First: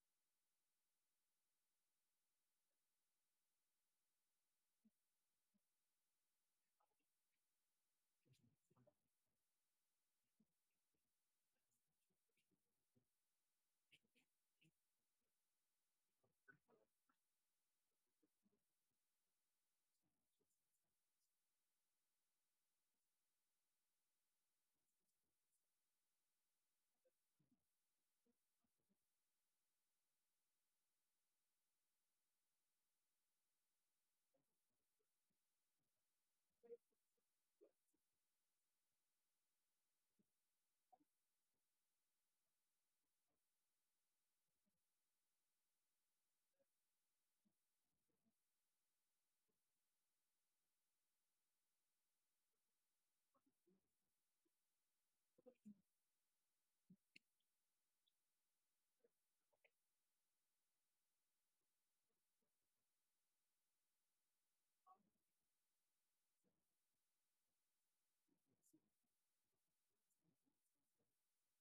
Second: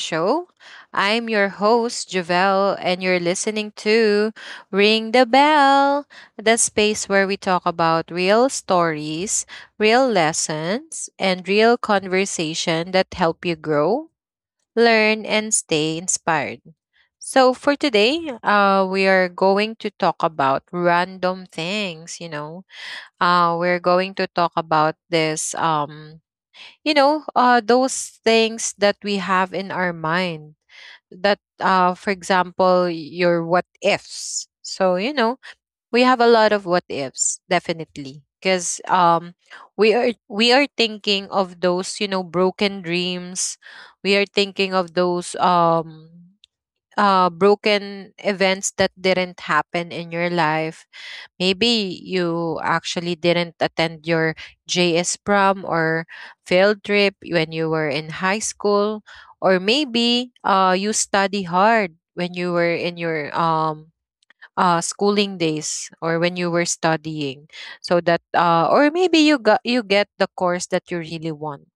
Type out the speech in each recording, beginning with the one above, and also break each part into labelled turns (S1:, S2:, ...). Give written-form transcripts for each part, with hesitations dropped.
S1: show. I'm your host Javelle and you're listening to Ring the Bell, the space where we talk about real stories, real lessons, and real conversation that help you grow, learn and stay inspired. So for today, we are going to talk about random things, you know. We're going to talk about this you know those things that we have in our mind that for example your what ifs so you know we have a lot of what ifs definitely because we are thinking of those you know broken dreams. We are thinking of those broken events that didn't happen in your life. Maybe you actually didn't attend your JS prom or field trip when you were in high school, or maybe you study hard when you were in your schooling days or when you were studying, so that or maybe you got you get the course that you really want.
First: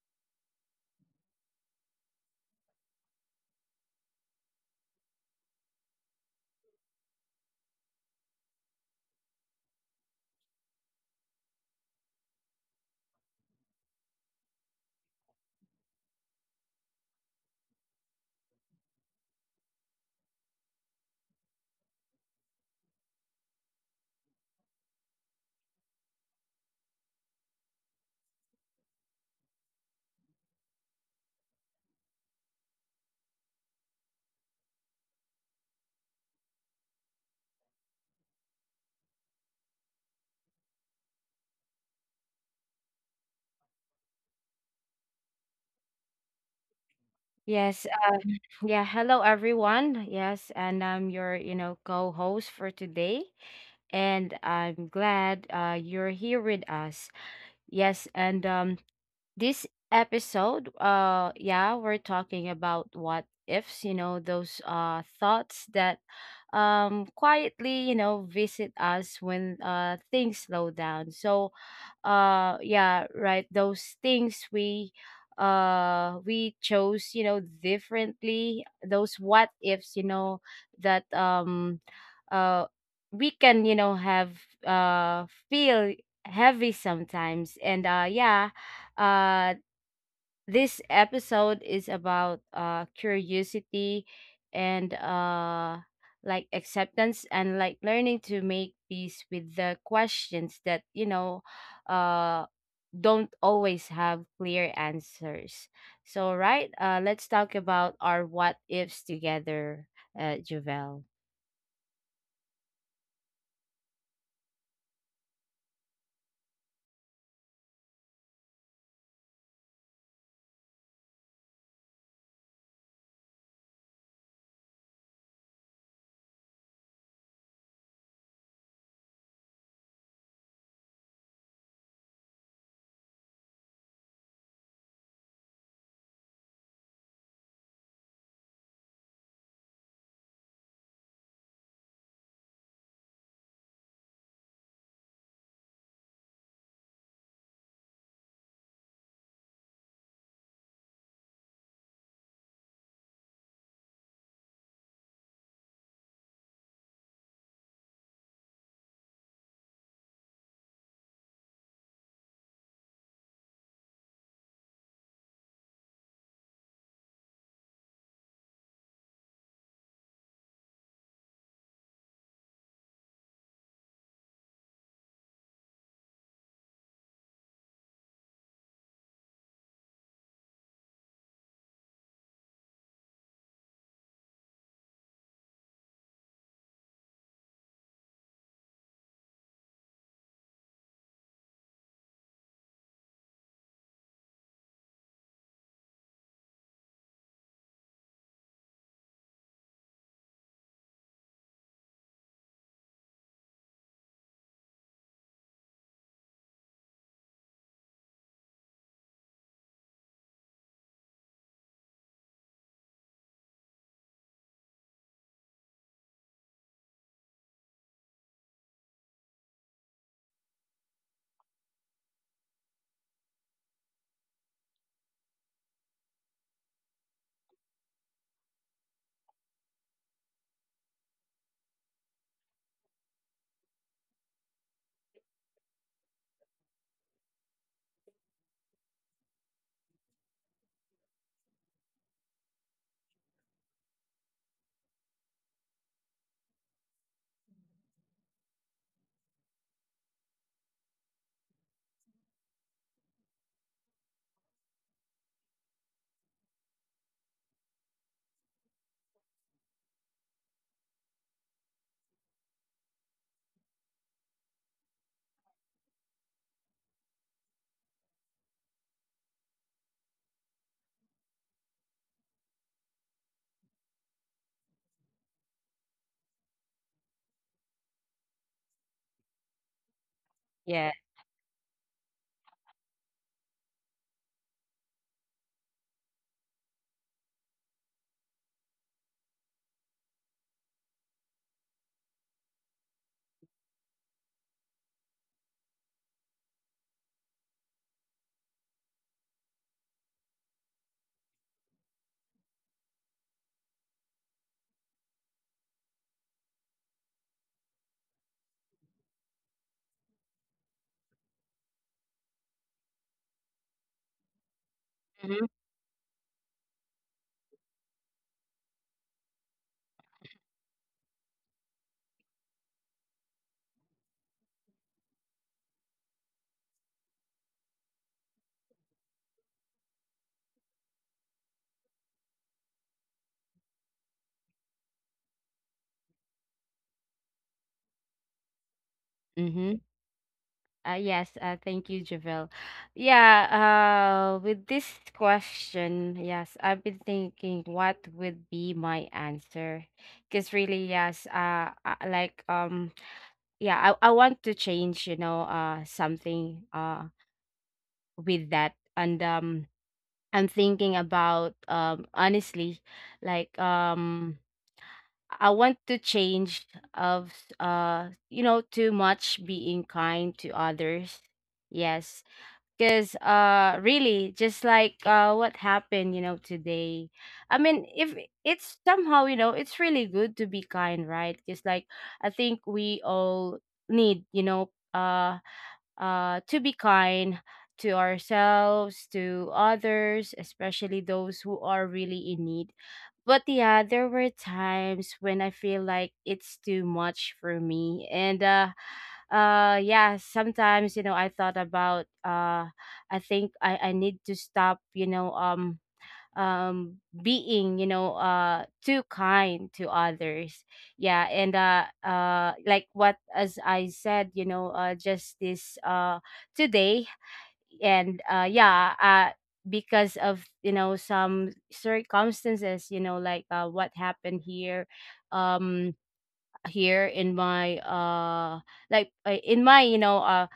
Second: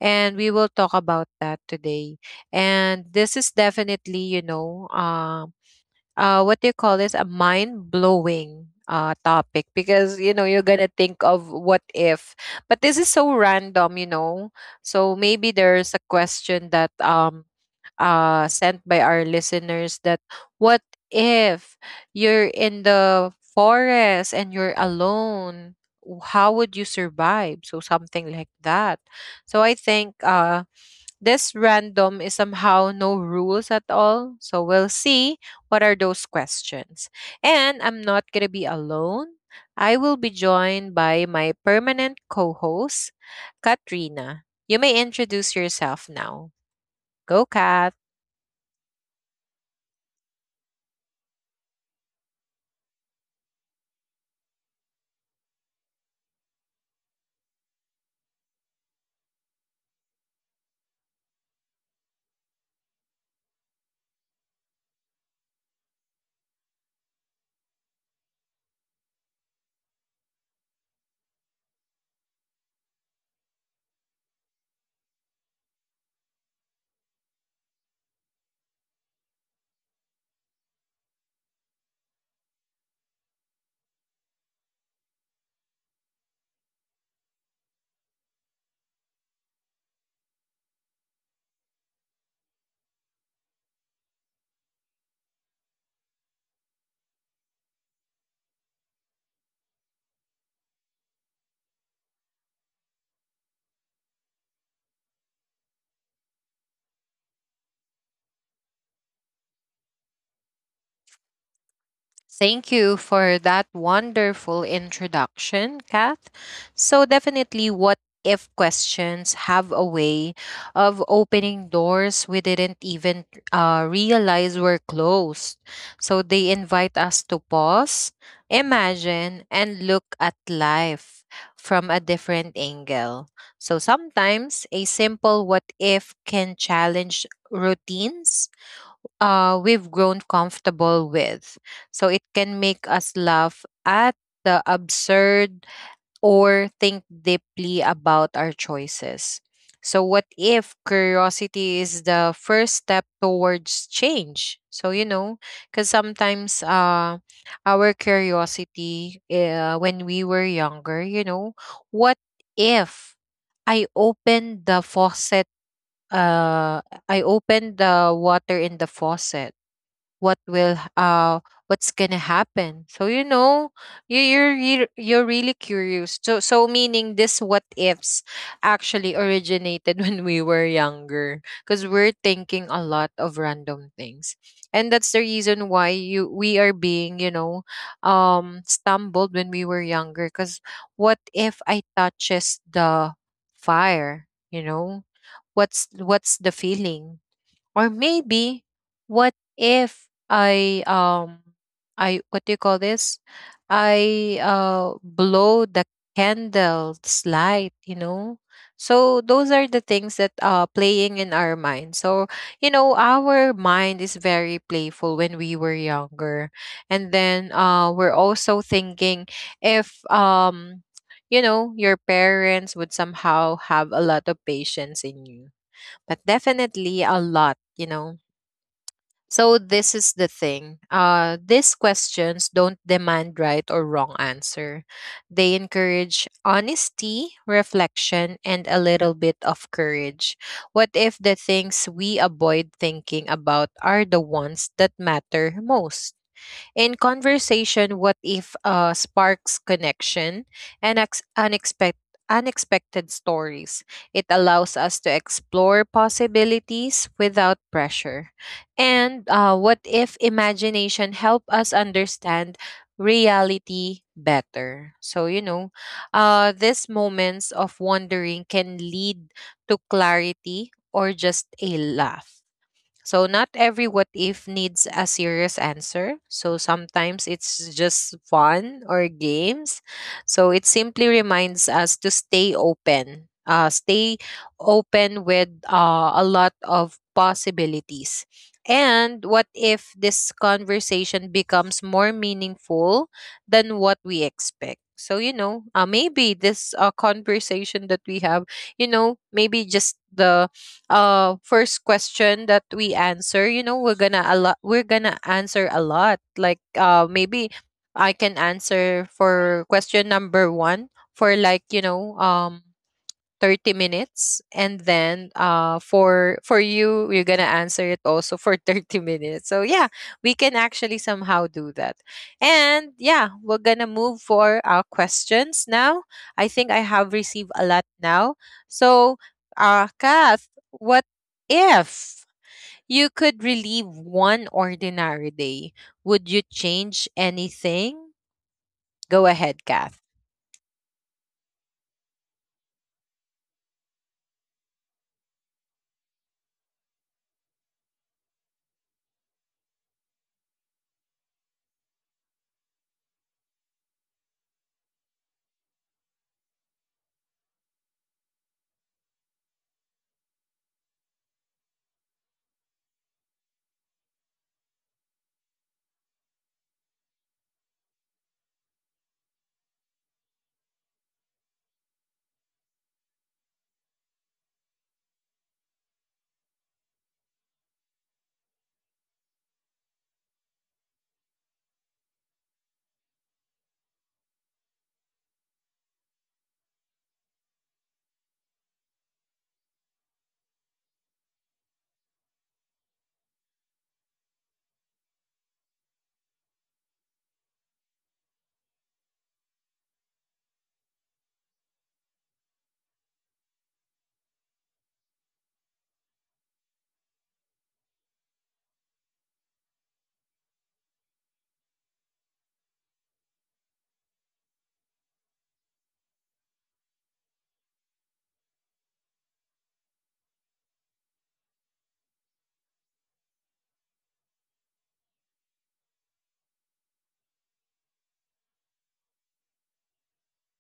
S1: And we will talk about that today. And this is definitely, you know, what do you call this? A mind blowing topic because you know you're gonna think of what if, but this is so random, you know. So maybe there's a question that sent by our listeners that what if you're in the forest and you're alone? How would you survive? So something like that. So I think this random is somehow no rules at all. So we'll see what are those questions. And I'm not going to be alone. I will be joined by my permanent co host, Katrina. You may introduce yourself now. Go,
S2: Yes.
S1: Kat.
S2: Yeah. Hello, everyone. Yes, and I'm your, co-host for today, and I'm glad you're here with us. Yes, and this episode yeah we're talking about what ifs, those thoughts that quietly, visit us when things slow down. So yeah, right, those things we chose, differently, those what ifs, that uh we can, have feel heavy sometimes. And uh, this episode is about curiosity and like acceptance and like learning to make peace with the questions that, uh, don't always have clear answers. So, right, let's talk about our what ifs together, Javel.
S1: Thank you for that wonderful introduction, Kath. So, definitely, what if questions have a way of opening doors we didn't even realize were closed. So, they invite us to pause, imagine, and look at life from a different angle. So, sometimes a simple what if can challenge routines we've grown comfortable with. So it can make us laugh at the absurd or think deeply about our choices. So, what if curiosity is the first step towards change? So, you know, because sometimes our curiosity when we were younger, you know, what if I opened the faucet? Uh, I opened the water in the faucet, what will h- uh what's gonna happen? So you know you're really curious. So so meaning this what ifs actually originated when we were younger because we're thinking a lot of random things. And that's the reason why you we are being, you know, stumbled when we were younger because what if I touches the fire, you know, what's the feeling? Or maybe what if I what do you call this? I blow the candle's light, you know? So those are the things that are playing in our mind. So, you know, our mind is very playful when we were younger. And then we're also thinking if you know your parents would somehow have a lot of patience in you, but definitely a lot, you know. So this is the thing. These questions don't demand right or wrong answer. They encourage honesty, reflection, and a little bit of courage. What if the things we avoid thinking about are the ones that matter most? In conversation, what if sparks connection and unexpected stories? It allows us to explore possibilities without pressure. And what if imagination help us understand reality better? So, you know, these moments of wondering can lead to clarity or just a laugh. So, not every what if needs a serious answer. So, sometimes it's just fun or games. So, it
S2: Yeah.
S1: simply reminds us to stay open with a lot of possibilities. And what if this conversation becomes more meaningful than what we expect? So, you know, maybe this conversation that we have, you know, maybe just the first question that we answer, you know, we're gonna answer a lot, like maybe I can answer for question number one for, like, you know, 30 minutes, and then for you, you're going to answer it also for 30 minutes. So yeah, we can actually somehow do that. And yeah, we're going to move for our questions now. I think I have received a lot now. So, Kath, what if you could relieve one ordinary day, would you change anything? Go ahead,
S2: Mm-hmm.
S1: Kath.
S2: Yes, thank you, Javel. Yeah, with this question, yes, I've been thinking what would be my answer. Because really, yes, like, yeah, I want to change, something, with that. And, I'm thinking about, honestly, like, I want to change of, you know, too much being kind to others. Yes, because really just like what happened, you know, today. I mean, if it's somehow, you know, it's really good to be kind, right? Because like I think we all need, to be kind to ourselves, to others, especially those who are really in need. But yeah, there were times when I feel like it's too much for me. And yeah, sometimes, you know, I thought about, I think I need to stop, being, you know, too kind to others. Yeah, and like, what, as I said, you know, just this, today. And because of, you know, some circumstances, you know, like what happened here. um Here in my, like, in my, you know, uh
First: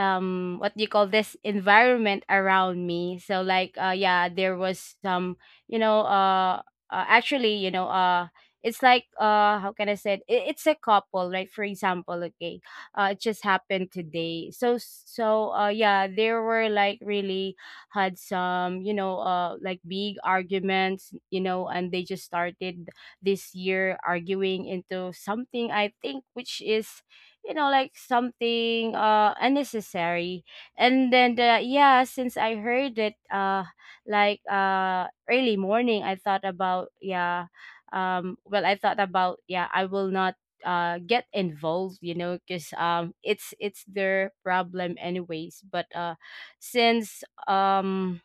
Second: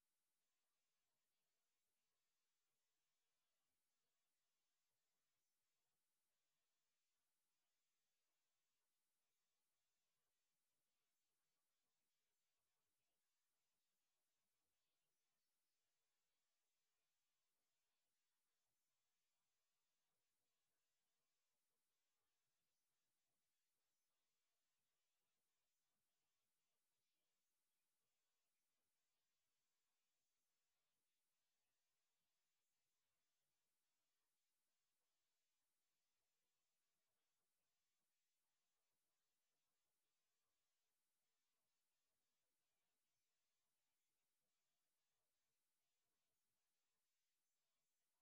S2: um what do you call this, environment around me. So like yeah, there was some, you know uh, actually, you know, it's like, how can I say it? It's a couple, like for example. Okay, it just happened today. So yeah, there were like, really had some, like big arguments, you know, and they just started this year arguing into something, I think, which is, you know, like something unnecessary. And then the, yeah, since I heard it, like early morning, I thought about, yeah, well, I thought about, yeah, I will not get involved, you know, because it's their problem anyways. But since um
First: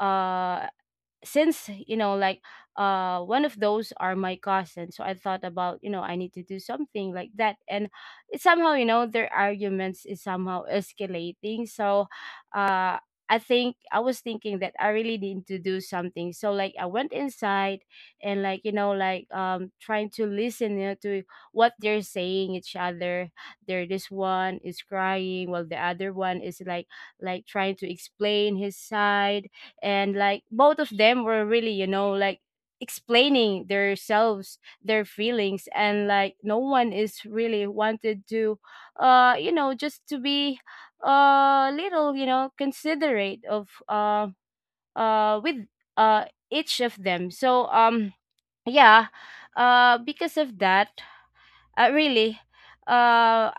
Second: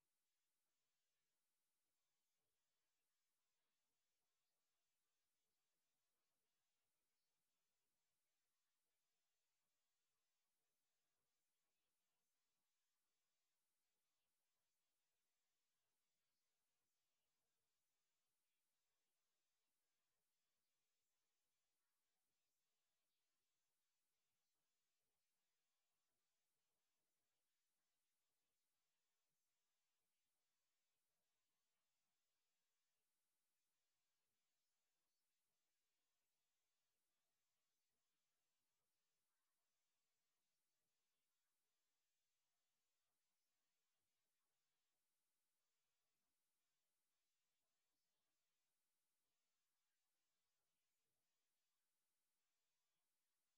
S2: uh since, you know, like one of those are my cousins, so I thought about, you know, I need to do something like that. And it somehow, you know, their arguments is somehow escalating. So uh I think I was thinking that I really need to do something. So like I went inside, and like, you know, like trying to listen, you know, to what they're saying each other. There, this one is crying while the other one is like trying to explain his side. And like both of them were really, you know, like explaining themselves, their feelings, and like no one is really wanted to you know, just to be a little, you know, considerate of with uh each of them. So yeah, because of that, really, uh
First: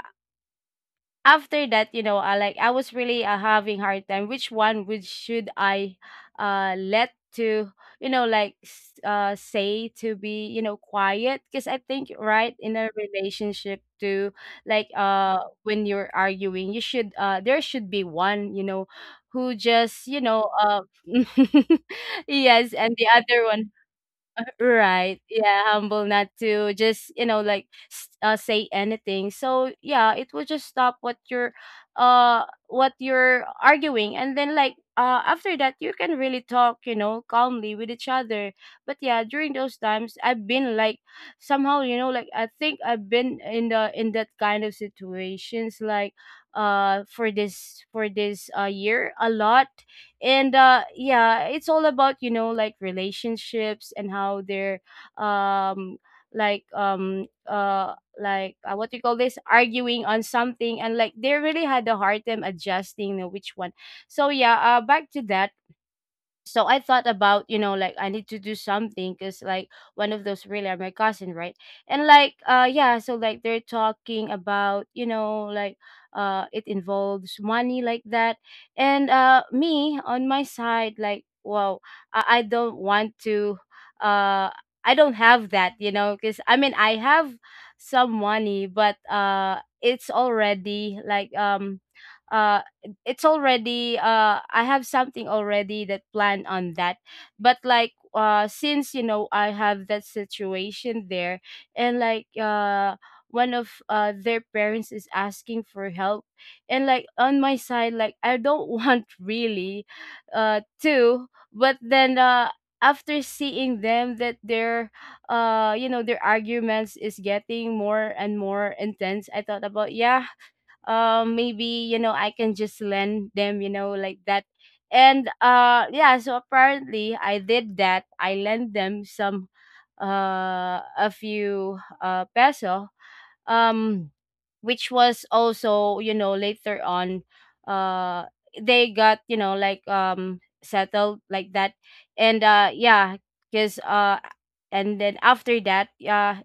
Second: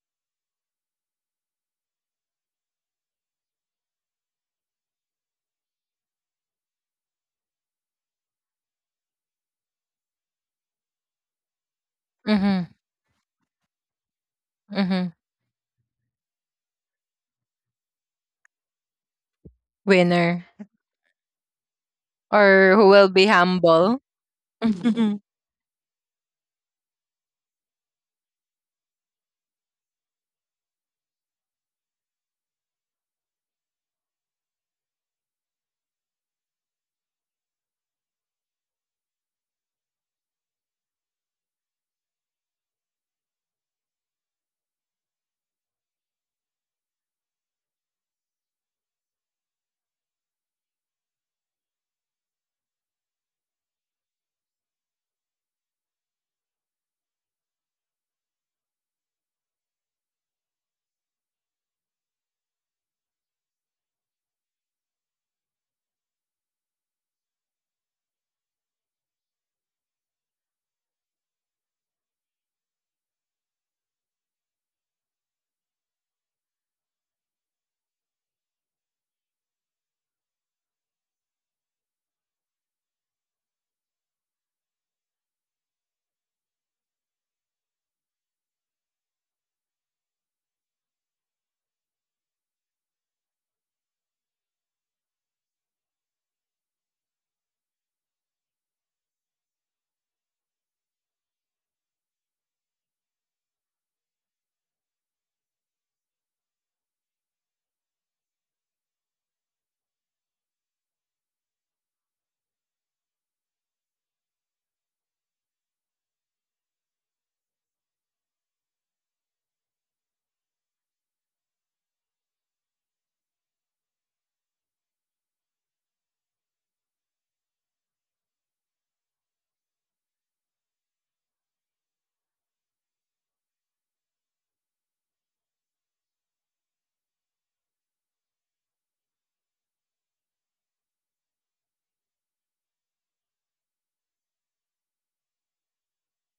S2: after that, you know, like I was really having hard time. Which one would should I let to, you know, like say to be, you know, quiet? Because I think, right,
S1: Mm-hmm.
S2: in a relationship too, like
S1: Mm-hmm.
S2: when you're arguing, you should, there should be one, you know, who just, you
S1: Winner.
S2: know, yes,
S1: Or who
S2: and the
S1: will be
S2: other one.
S1: humble.
S2: Right.
S1: Mhm.
S2: Yeah, humble, not to just, you know, like say anything. So, yeah, it will just stop what you're arguing, and then like after that you can really talk, you know, calmly with each other. But yeah, during those times I've been like somehow, you know, like, I think I've been in the in that kind of situations like for this year a lot. And yeah, it's all about, you know, like relationships and how they're um like like, what do you call this, arguing on something, and like they really had a hard time adjusting, which one. So yeah, back to that. So I thought about, you know, like I need to do something, because like one of those really are my cousin, right? And like yeah, so like they're talking about, you know, like it involves money, like that. And me on my side, like, wow, I don't want to uh I don't have that, you know, because I mean I have some money, but it's already like uh it's already I have something already that planned on that. But like since, you know, I have that situation there, and like one of their parents is asking for help. And like on my side, like, I don't want really to. But then after seeing them that their you know, their arguments is getting more and more intense, I thought about, yeah, maybe, you know, I can just lend them, you know, like that. And yeah, so apparently I did that. I lent them some a few peso, um which was also, you know, later on, uh they got, you know, like settled, like that. And yeah, because and then after that,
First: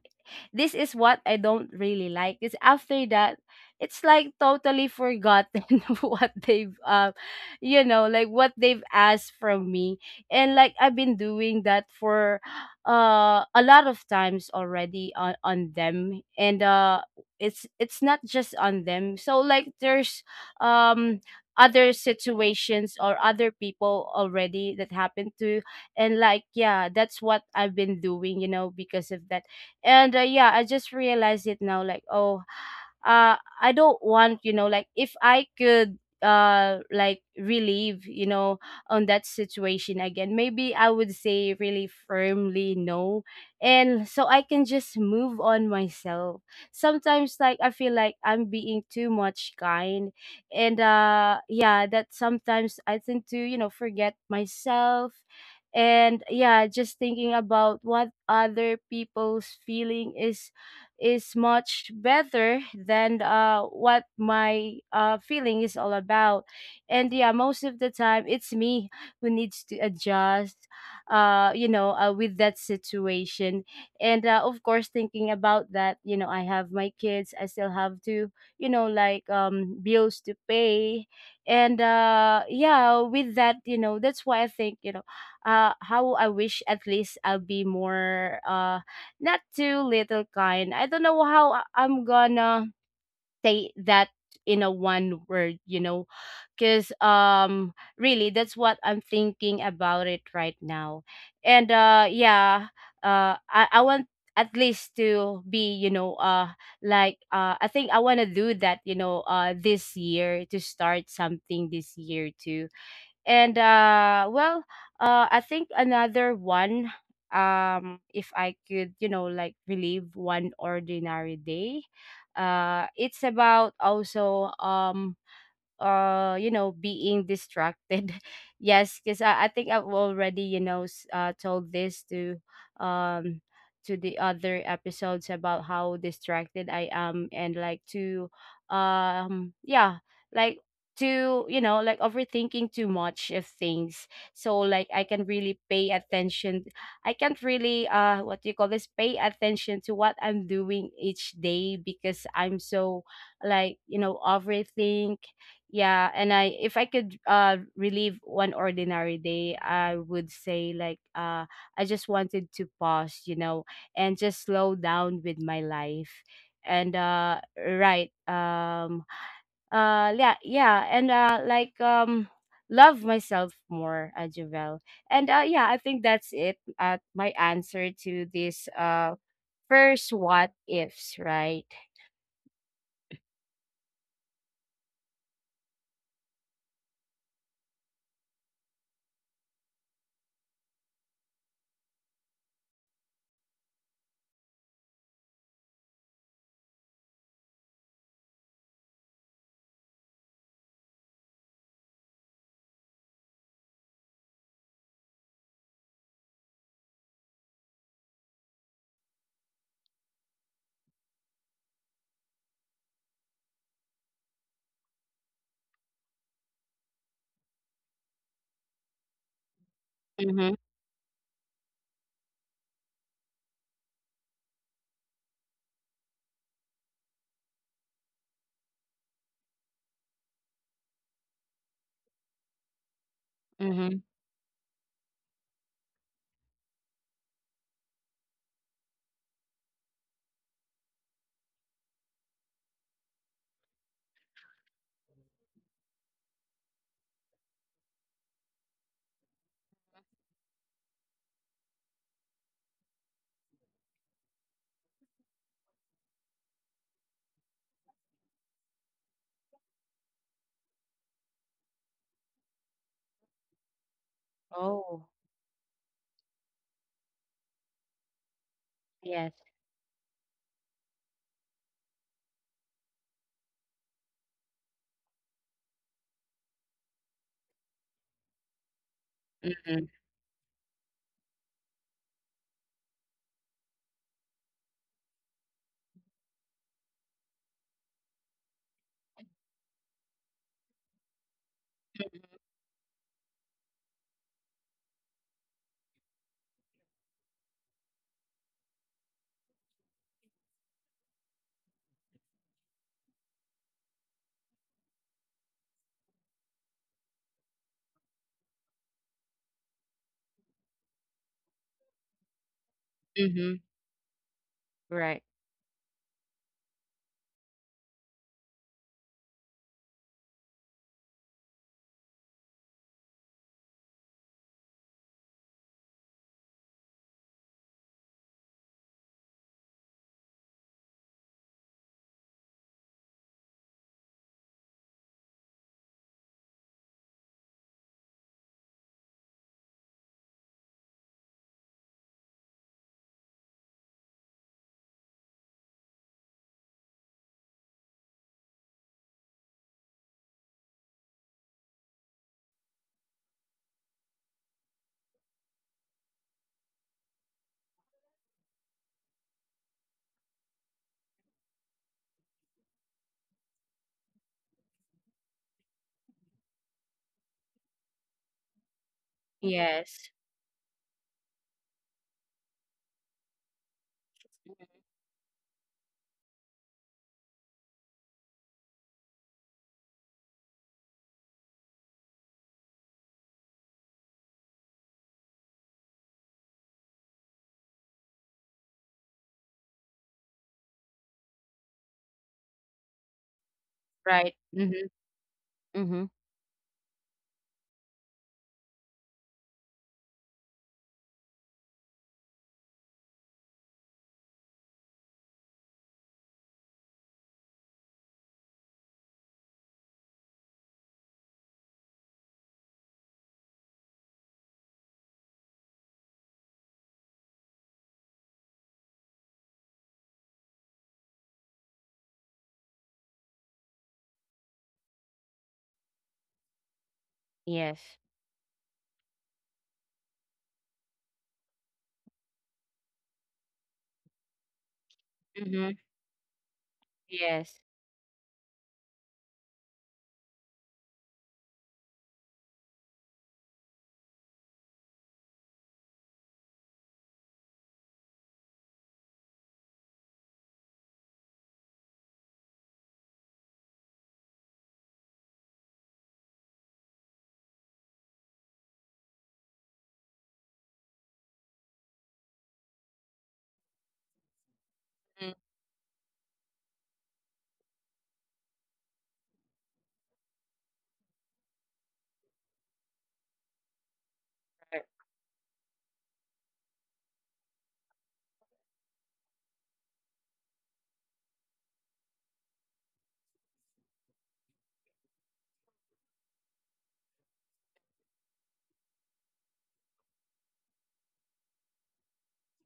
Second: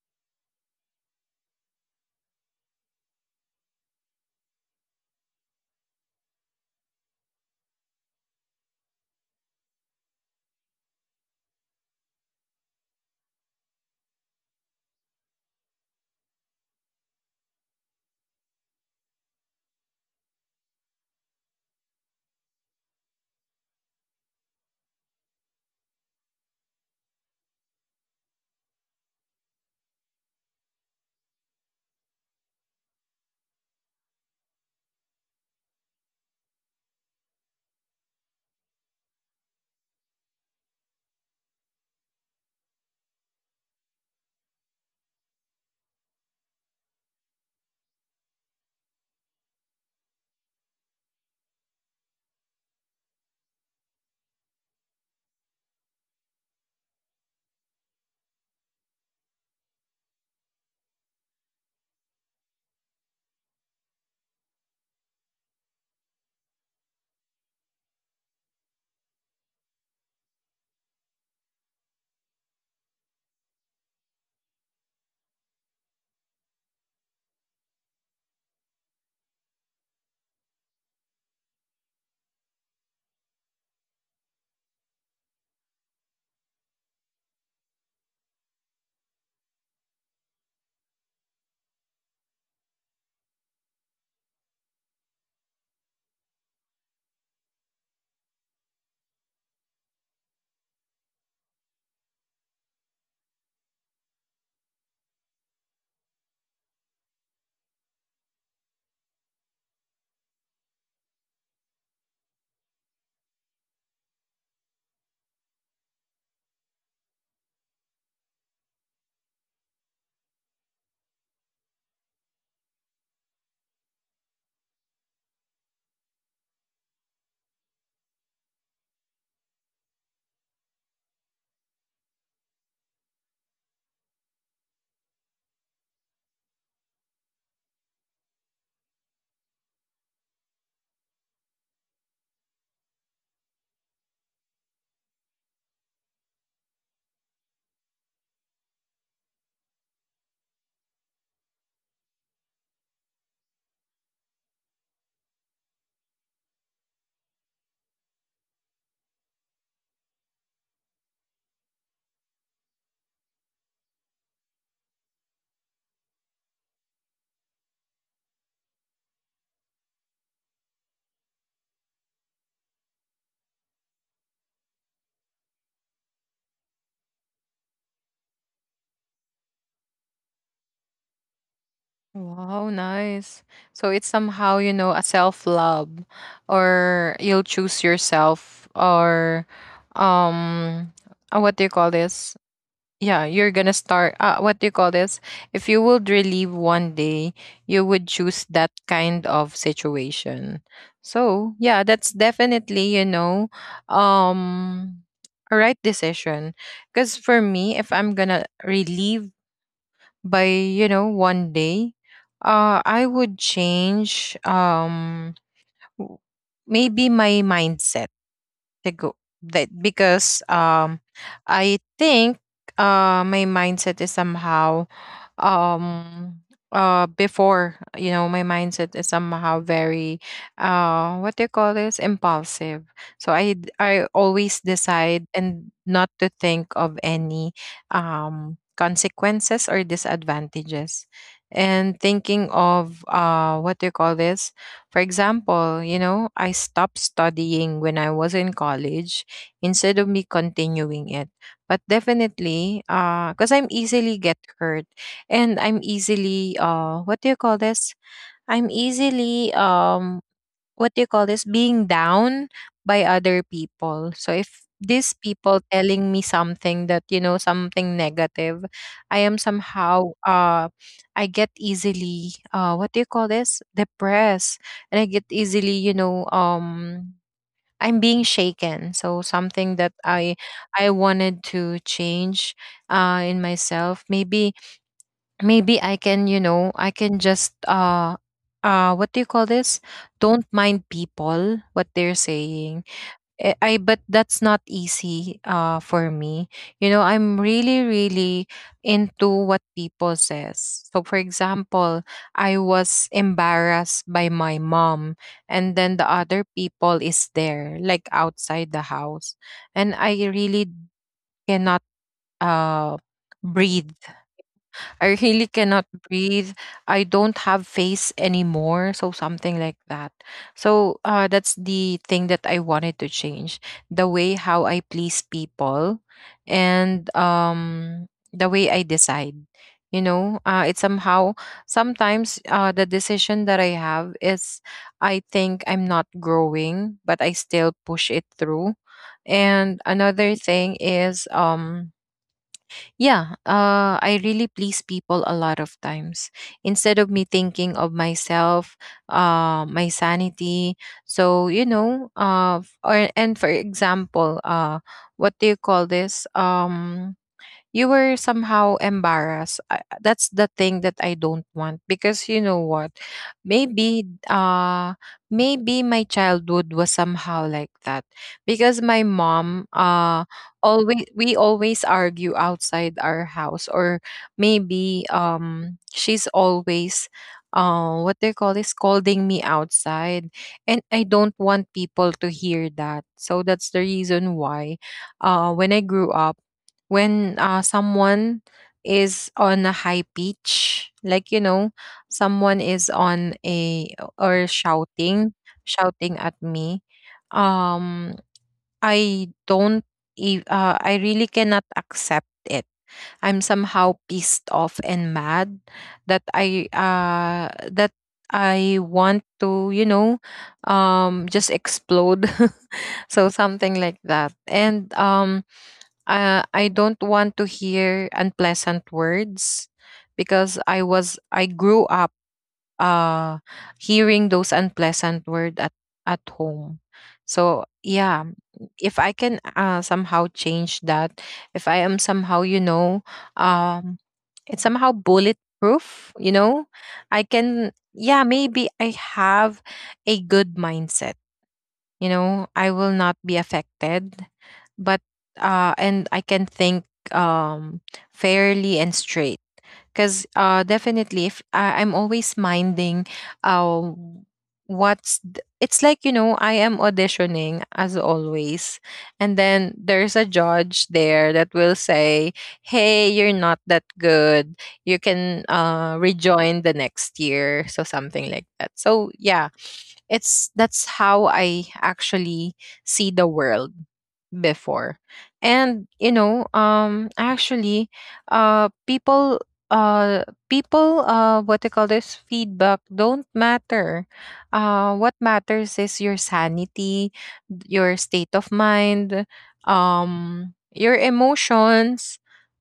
S2: this is what I don't really like. Is, after that, it's like totally forgotten of what they've you know, like what they've asked from me. And like I've been doing that for a lot of times already on them. And it's not just on them. So like there's um other situations or other people already that happened to. And like, yeah, that's what I've been doing, you know, because of that. And yeah, I just realized it now, like, oh, uh I don't want, you know, like if I could like relieve, you know, on that situation again, maybe I would say really firmly no, and so I can just move on myself. Sometimes like I feel like I'm being too much kind, and yeah, that sometimes I tend to, you know, forget myself, and yeah, just thinking about what other people's feeling is much better than what my feeling is all about. And yeah, most of the time it's me who needs to adjust, with that situation. And of course, thinking about that, you know, I have my kids, I still have to, you know, like bills to pay. And yeah, with that, you know, that's why I think, you know, how I wish at least I'll be more not too little kind. I don't know how I'm gonna say that in a one word, you know, because really that's what I'm thinking about it right now. And yeah, I want at least to be, you know, like I think I wanna do that, you know, this year to start something this year too. And well, I think another one, if I could, you know, like relive one ordinary day, it's about also you know, being distracted. Yes, because I think I've already, you know, told this um to the other episodes about how distracted I am. And like to yeah, like to, you know, like overthinking too much of things. So like I can really pay attention, I can't really, what do you call this, pay attention to what I'm doing each day, because I'm so like, you know, overthink. Yeah, and I, if I could relive one ordinary day, I would say, like, I just wanted to pause, you know, and just slow down with my life. And right, yeah, yeah, and like love myself more, Javel. And yeah, I think that's it, my answer to this, first what ifs, right?
S1: Wow, nice. So it's somehow, you know, a self-love or you'll choose yourself or um what do you call this? Yeah, you're gonna start what do you call this? If you would relieve one day, you would choose that kind of situation. So yeah, that's definitely, you know, um a right decision. Because for me, if I'm gonna relieve by, you know, one day, I would change w- maybe my mindset to go that because
S2: Mhm,
S1: I think my mindset is somehow um before, you know, my mindset is somehow very what do you call this, impulsive. So
S2: mhm.
S1: I always decide and not to think of any consequences or disadvantages, and thinking of what do you call this, for example, you know, I stopped studying when I was in college instead of me continuing it. But definitely because I'm easily get hurt, and I'm easily what do you call this? I'm easily what do you call this? Being down by other people. So if these
S2: Oh,
S1: people telling me something that, you know, something negative, I am
S2: yes.
S1: somehow I get easily what do you call this? Depressed, and I get easily, you know, I'm being shaken. So something that
S2: Mhm,
S1: I wanted to change in myself. Maybe maybe I can, you know, I can just what do you call this? Don't mind people what they're saying. Eh, I, but that's not easy for me. You know, I'm really really into what people says. So for example, I was embarrassed by my mom and then the other people is there like outside the house, and I really cannot uh
S2: mhm.
S1: breathe. I
S2: Right.
S1: really cannot breathe. I don't have face anymore. So something like that. So that's the thing that I wanted to change. The way how I please people, and the way I decide. You know, it's somehow sometimes the decision that I have is I think I'm not growing, but I still push it through. And another thing is yeah, I really please people a lot of times. Instead of me thinking of myself, my sanity. So you know, f- or and for example, what do you call this? You were somehow embarrassed. That's the thing that I don't want, because you know what? Maybe maybe my childhood was somehow like that, because my mom
S2: Yes.
S1: always we always argue outside our house, or maybe she's always what they call is scolding me outside, and I don't want people to hear that. So that's the reason why when I grew up, when someone is on a high pitch, like, you know, someone is on a
S2: Right.
S1: or
S2: Mhm.
S1: shouting, shouting
S2: Mhm.
S1: at me, um I don't e- I really cannot accept it. I'm somehow pissed off and mad that I that I want to, you know, just explode So something like that. And I don't want to hear unpleasant words because I grew up uh hearing those unpleasant words at home. So
S2: Yes.
S1: yeah, if I can somehow change that, if I am somehow um it's somehow
S2: Mhm.
S1: bulletproof, you know, I
S2: Yes.
S1: can yeah maybe I have a good mindset, you know, I will not be affected, but and I can think um fairly and straight. Because definitely if I'm always minding uh, what's it's like, you know, I am auditioning as always, and then there's a judge there that will say, hey, you're not that good, you
S2: Mm,
S1: can rejoin the next year, so something like that. So yeah, it's that's how I actually see the world before.
S2: right,
S1: And you know, actually uh people uh people what they call this, feedback don't matter. What matters is your sanity, your state of mind, your emotions,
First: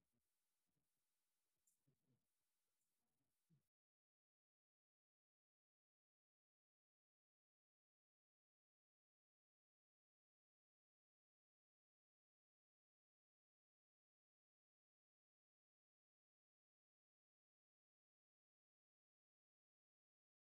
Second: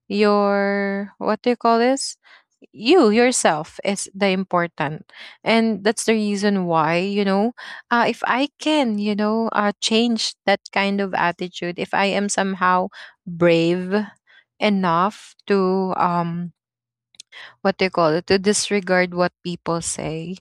S1: your what do you call this, you yourself is the important. And that's the reason why, you know, if I can, you know, change that kind of attitude, if I am somehow brave enough to what they call it, to disregard what people say,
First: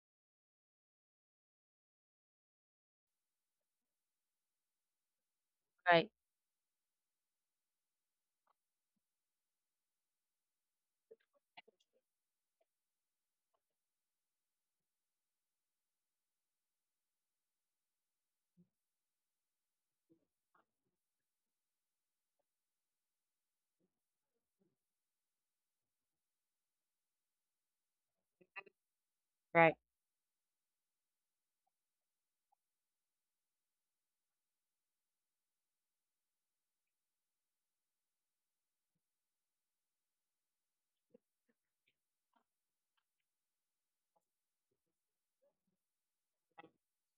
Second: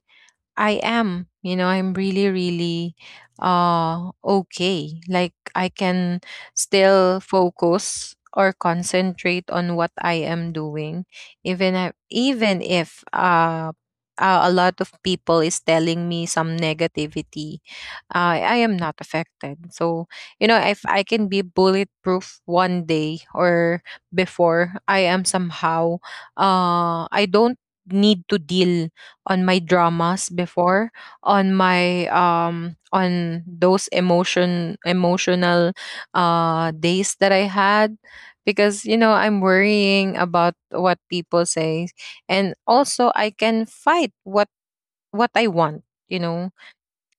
S1: I am, you know, I'm really, really okay. Like I
S2: right,
S1: can still focus or concentrate on what I am doing, even if a lot of people is telling me some negativity, I am not affected. So you know, if I can be bulletproof one day or before, I am somehow I don't need to deal on my
S2: right,
S1: dramas before, on my on those emotional days that I had because you know I'm worrying about what people say. And also I can fight what I want, you know,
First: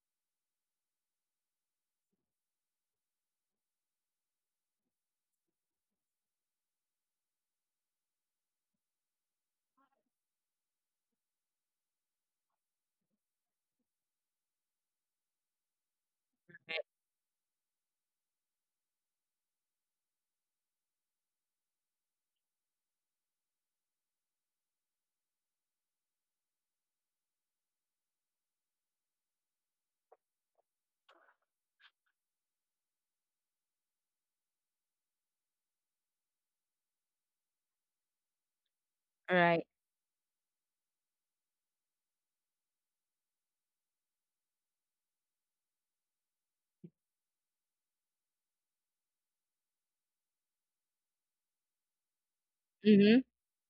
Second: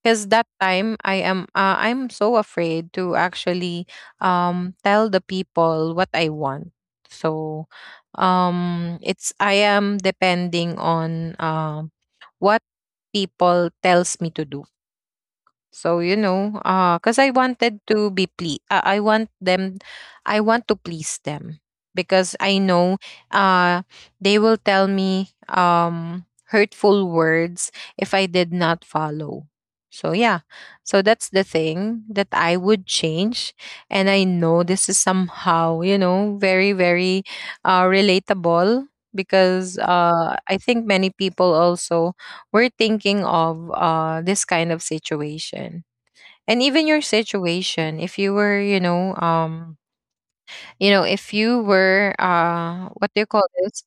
S1: because that time I am I'm so afraid to actually tell the people what I want. So it's I am depending on what people tells me to do. So you know,
S2: right,
S1: because I wanted to I want them, I want to please them because I know uh they will tell me hurtful words if I did not follow. So yeah, so that's the thing that I would change. And I know this is somehow, you know, very, very relatable, because
S2: right.
S1: I think many people also we're thinking of this kind of situation. And even your situation, if you were, you know, if you were what do you
S2: Mhm.
S1: call this,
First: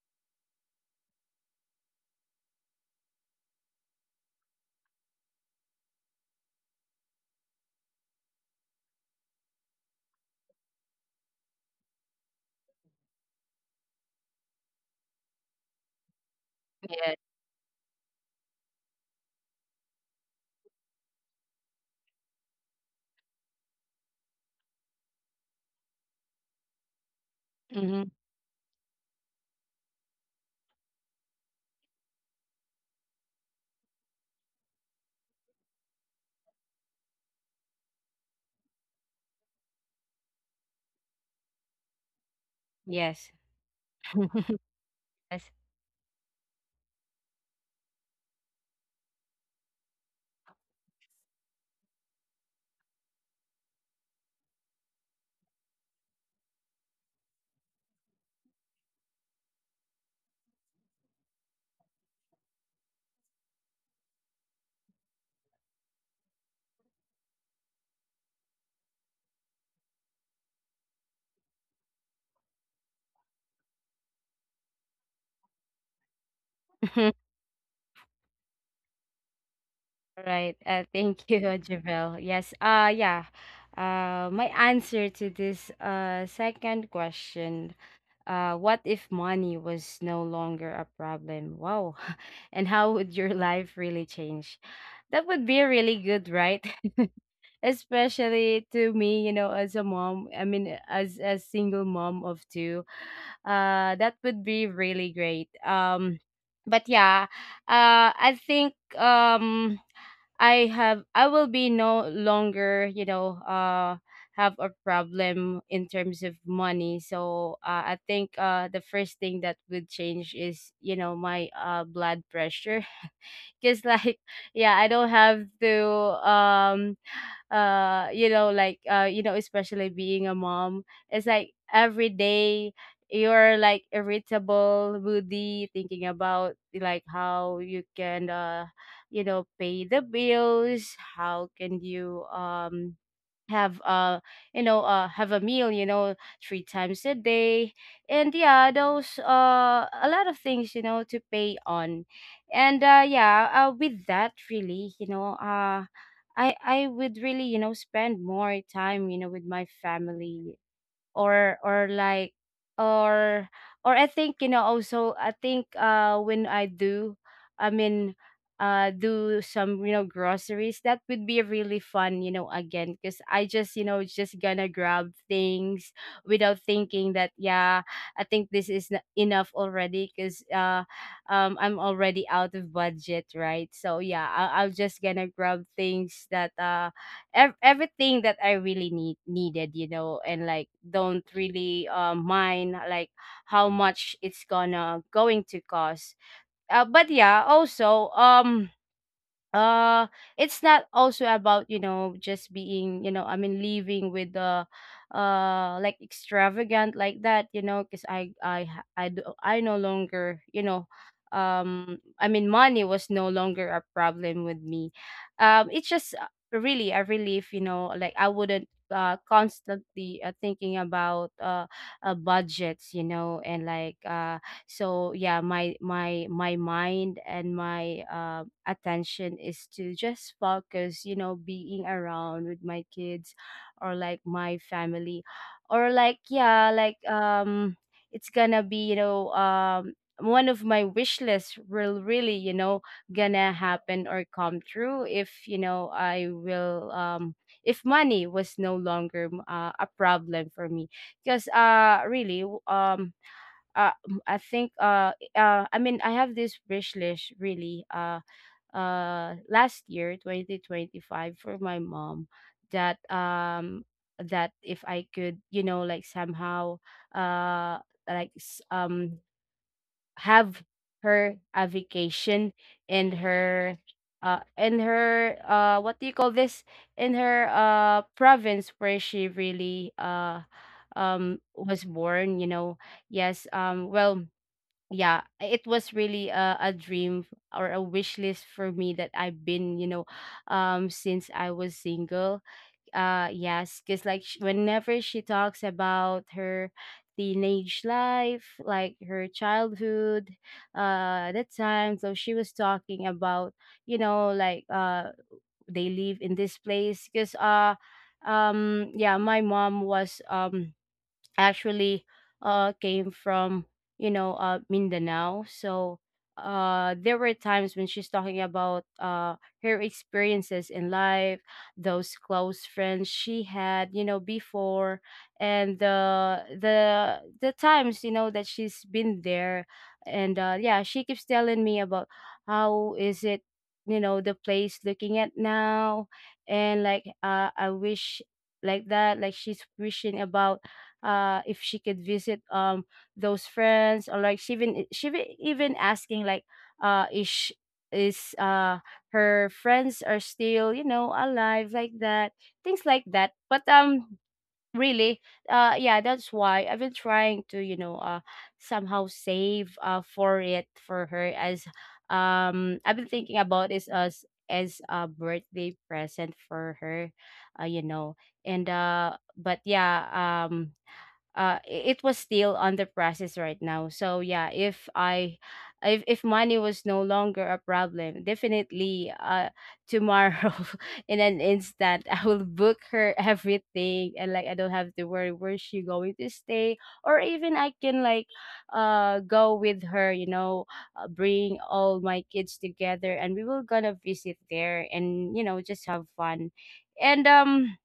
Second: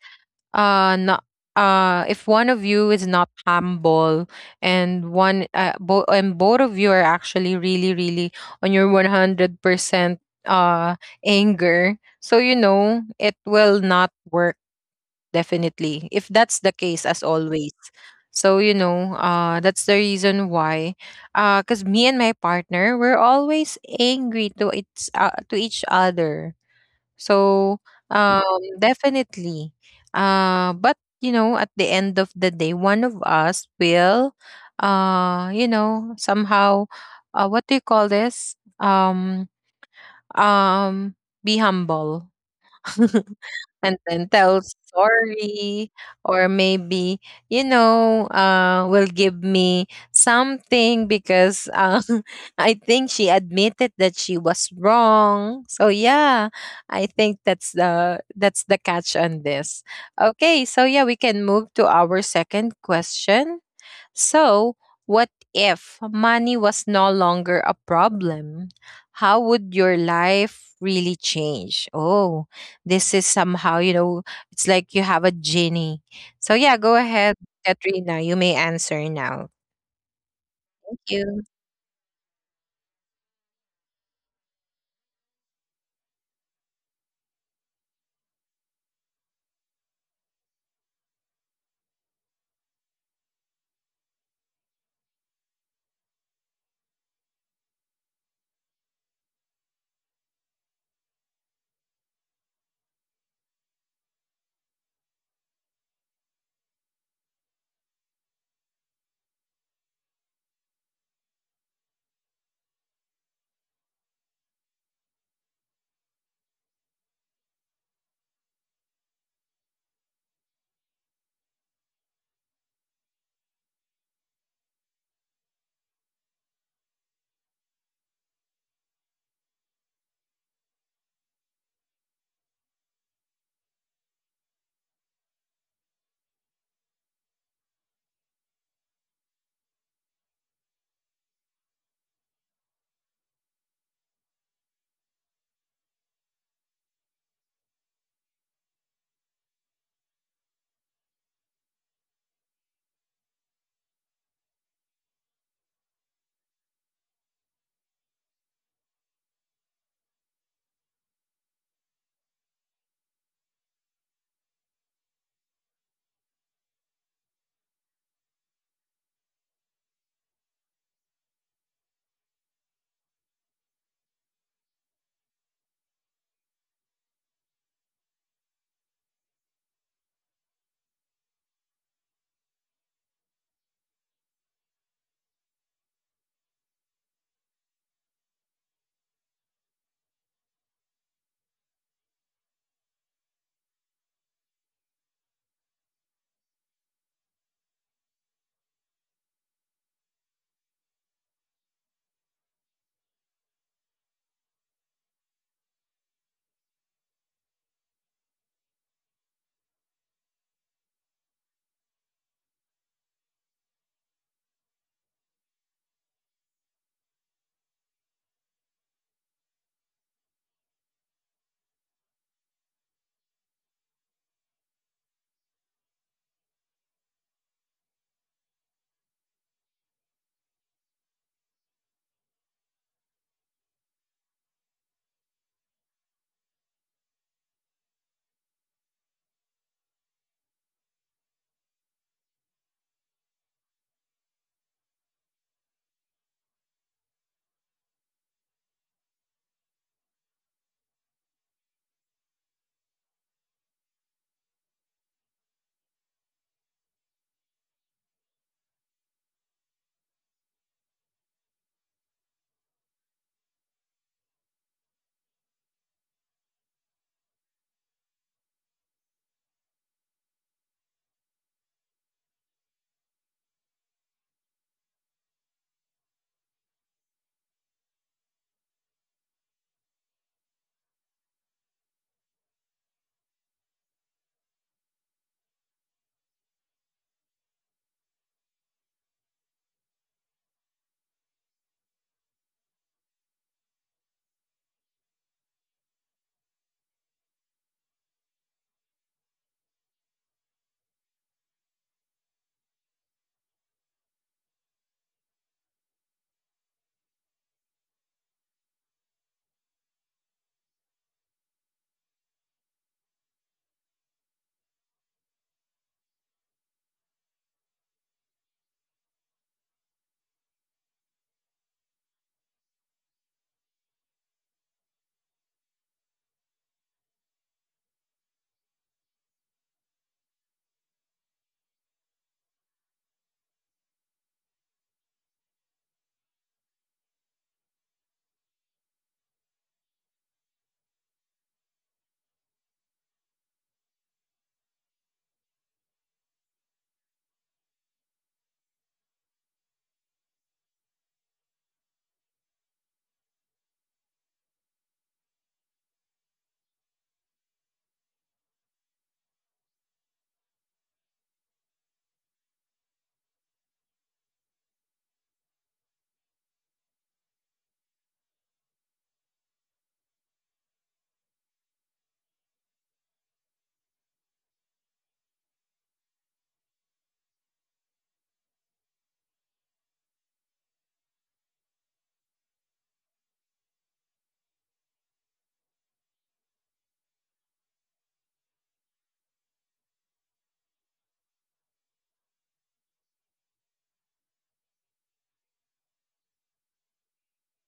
S1: not if one of you is not humble and and both of you are actually really, really on your 100% uh anger, so you know it will not work definitely. If that's the
S2: Yes.
S1: case, as always. So, you know, that's the reason why. Because me and my partner, we're always angry to, to each other. So,
S2: Mhm.
S1: um, definitely. But, you know, at the end of the day, one of us will, you know, somehow, what do you call this? Um, be humble.
S2: Yes.
S1: And then tell
S2: Yes.
S1: sorry. Or maybe you know will give me something because I think she admitted that she was wrong. So yeah, I think that's the catch on this. Okay, so yeah, we can move to our second question. So, what if money was no longer a problem? How would your life really change? Oh, this is somehow, you know, it's like you have a genie. So, yeah, go ahead, Katrina. You may answer now.
S2: Right.
S1: Thank
S2: Thank
S1: you.
S2: you, Javel. Yes. Yeah. My answer to this second question. What if money was no longer a problem? Wow. And how would your life really change? That would be really good, right? Especially to me, you know, as a mom, I mean as a single mom of two, that would be really great. But yeah, I think I have I will be no longer, you know, have a problem in terms of money. So I think the first thing that would change is, you know, my blood pressure, because like yeah, I don't have to. um you know, like, you know, especially being a mom, it's like every day you're like irritable, moody, thinking about like how you can, you know, pay the bills. How can you, have you know, have a meal, you know, three times a day, and yeah, those a lot of things, you know, to pay on. And yeah, with that, really, you know, I would really, you know, spend more time, you know, with my family, or like, or or I think, you know, also I think when I do, I mean, do some, you know, groceries. That would be really fun, you know, again, because I just, you know, just gonna grab things without thinking that. Yeah, I think this is enough already, because I'm already out of budget, right? So yeah, I'll just gonna grab things that, everything that I really needed, you know, and like don't really, mind like how much it's gonna going to cost. But yeah, also, uh it's not also about, you know, just being, you know, I mean living with the, like extravagant like that, you know, because I do, I no longer, you know, I mean money was no longer a problem with me. It's just, really a relief, you know, like I wouldn't constantly, thinking about, budgets, you know, and like, so yeah, my mind and my attention is to just focus, you know, being around with my kids, or like my family, or like, yeah, like, it's gonna be, you know, one of my wish lists will really, you know, gonna happen or come true if, you know, I will, if money was no longer, a problem for me. Because really, uh, I think, I mean, I have this wish list, really, last year, 2025, for my mom. That if I could, you know, like, somehow, uh like s- um have her a vacation in her, in her, what do you call this, in her, province where she really, was born, you know. Yes. Well, yeah, it was really a dream or a wish list for me that I've been, you know, since I was single. Yes, because like, whenever she talks about her teenage life, like her childhood, that time. So she was talking about, you know, like, they live in this place because, yeah, my mom was, actually, came from, you know, Mindanao. So, there were times when she's talking about, her experiences in life, those close friends she had, you know, before, and the times, you know, that she's been there. And yeah, she keeps telling me about how is it, you know, the place looking at now. And like, I wish, like that, like she's wishing about, if she could visit, those friends. Or like, she even asking like, uh is sh- is her friends are still, you know, alive, like that. Things like that, but, really, yeah, that's why I've been trying to, you know, somehow save, for it, for her, as, I've been thinking about, is as, a birthday present for her, you know. And but yeah, um uh it was still under process right now. So yeah, if money was no longer a problem, definitely, tomorrow in an instant I will book her everything, and like I don't have to worry where she going to stay, or even I can, like, go with her, you know, bring all my kids together, and we will gonna visit there and, you know, just have fun. And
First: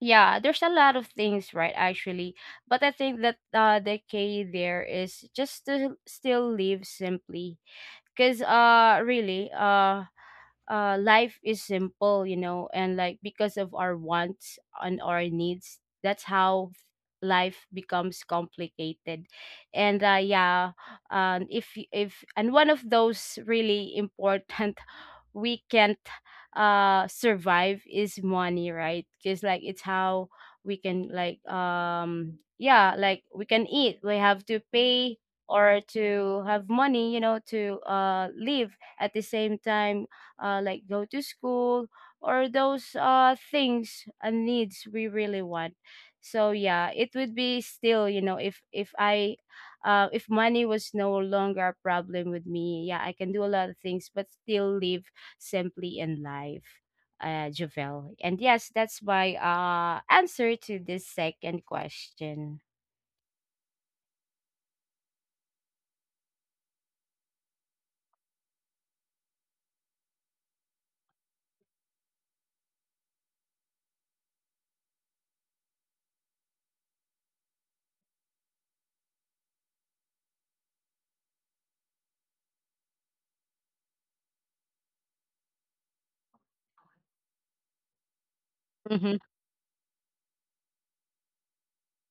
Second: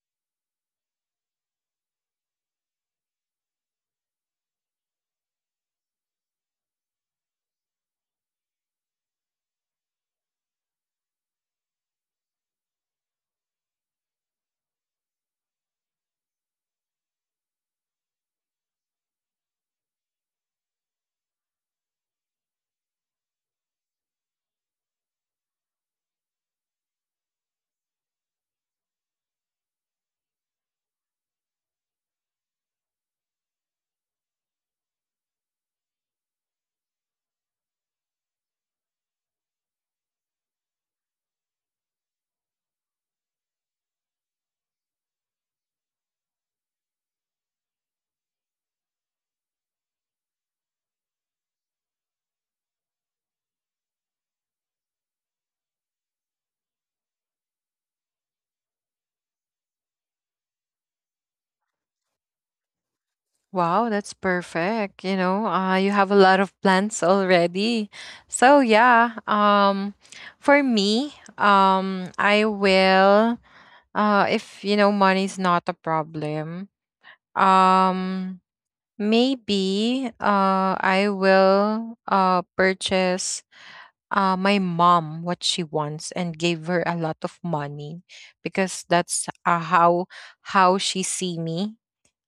S2: yeah, there's a lot of things, right, actually, but I think that, the key there is just to still live simply. Because really, life is simple, you know, and like because of our wants and our needs, that's how life becomes complicated. And yeah. If, and one of those really important we can't survive is money, right? Because like it's how we can, like, yeah, like we can eat, we have to pay, or to have money, you know, to live at the same time, like go to school, or those things and needs we really want. So yeah, it would be still, you know, if I if money was no longer a problem with me, yeah, I can do a lot of things, but still live simply in life, Javel. And yes, that's my, answer to this second question.
S1: Wow, that's perfect. You know, you have a lot of plans already. So, yeah, for me, I will, if, you know, money's not a problem. Um, maybe I will purchase my mom what she wants and give her a lot of money, because that's how she see me.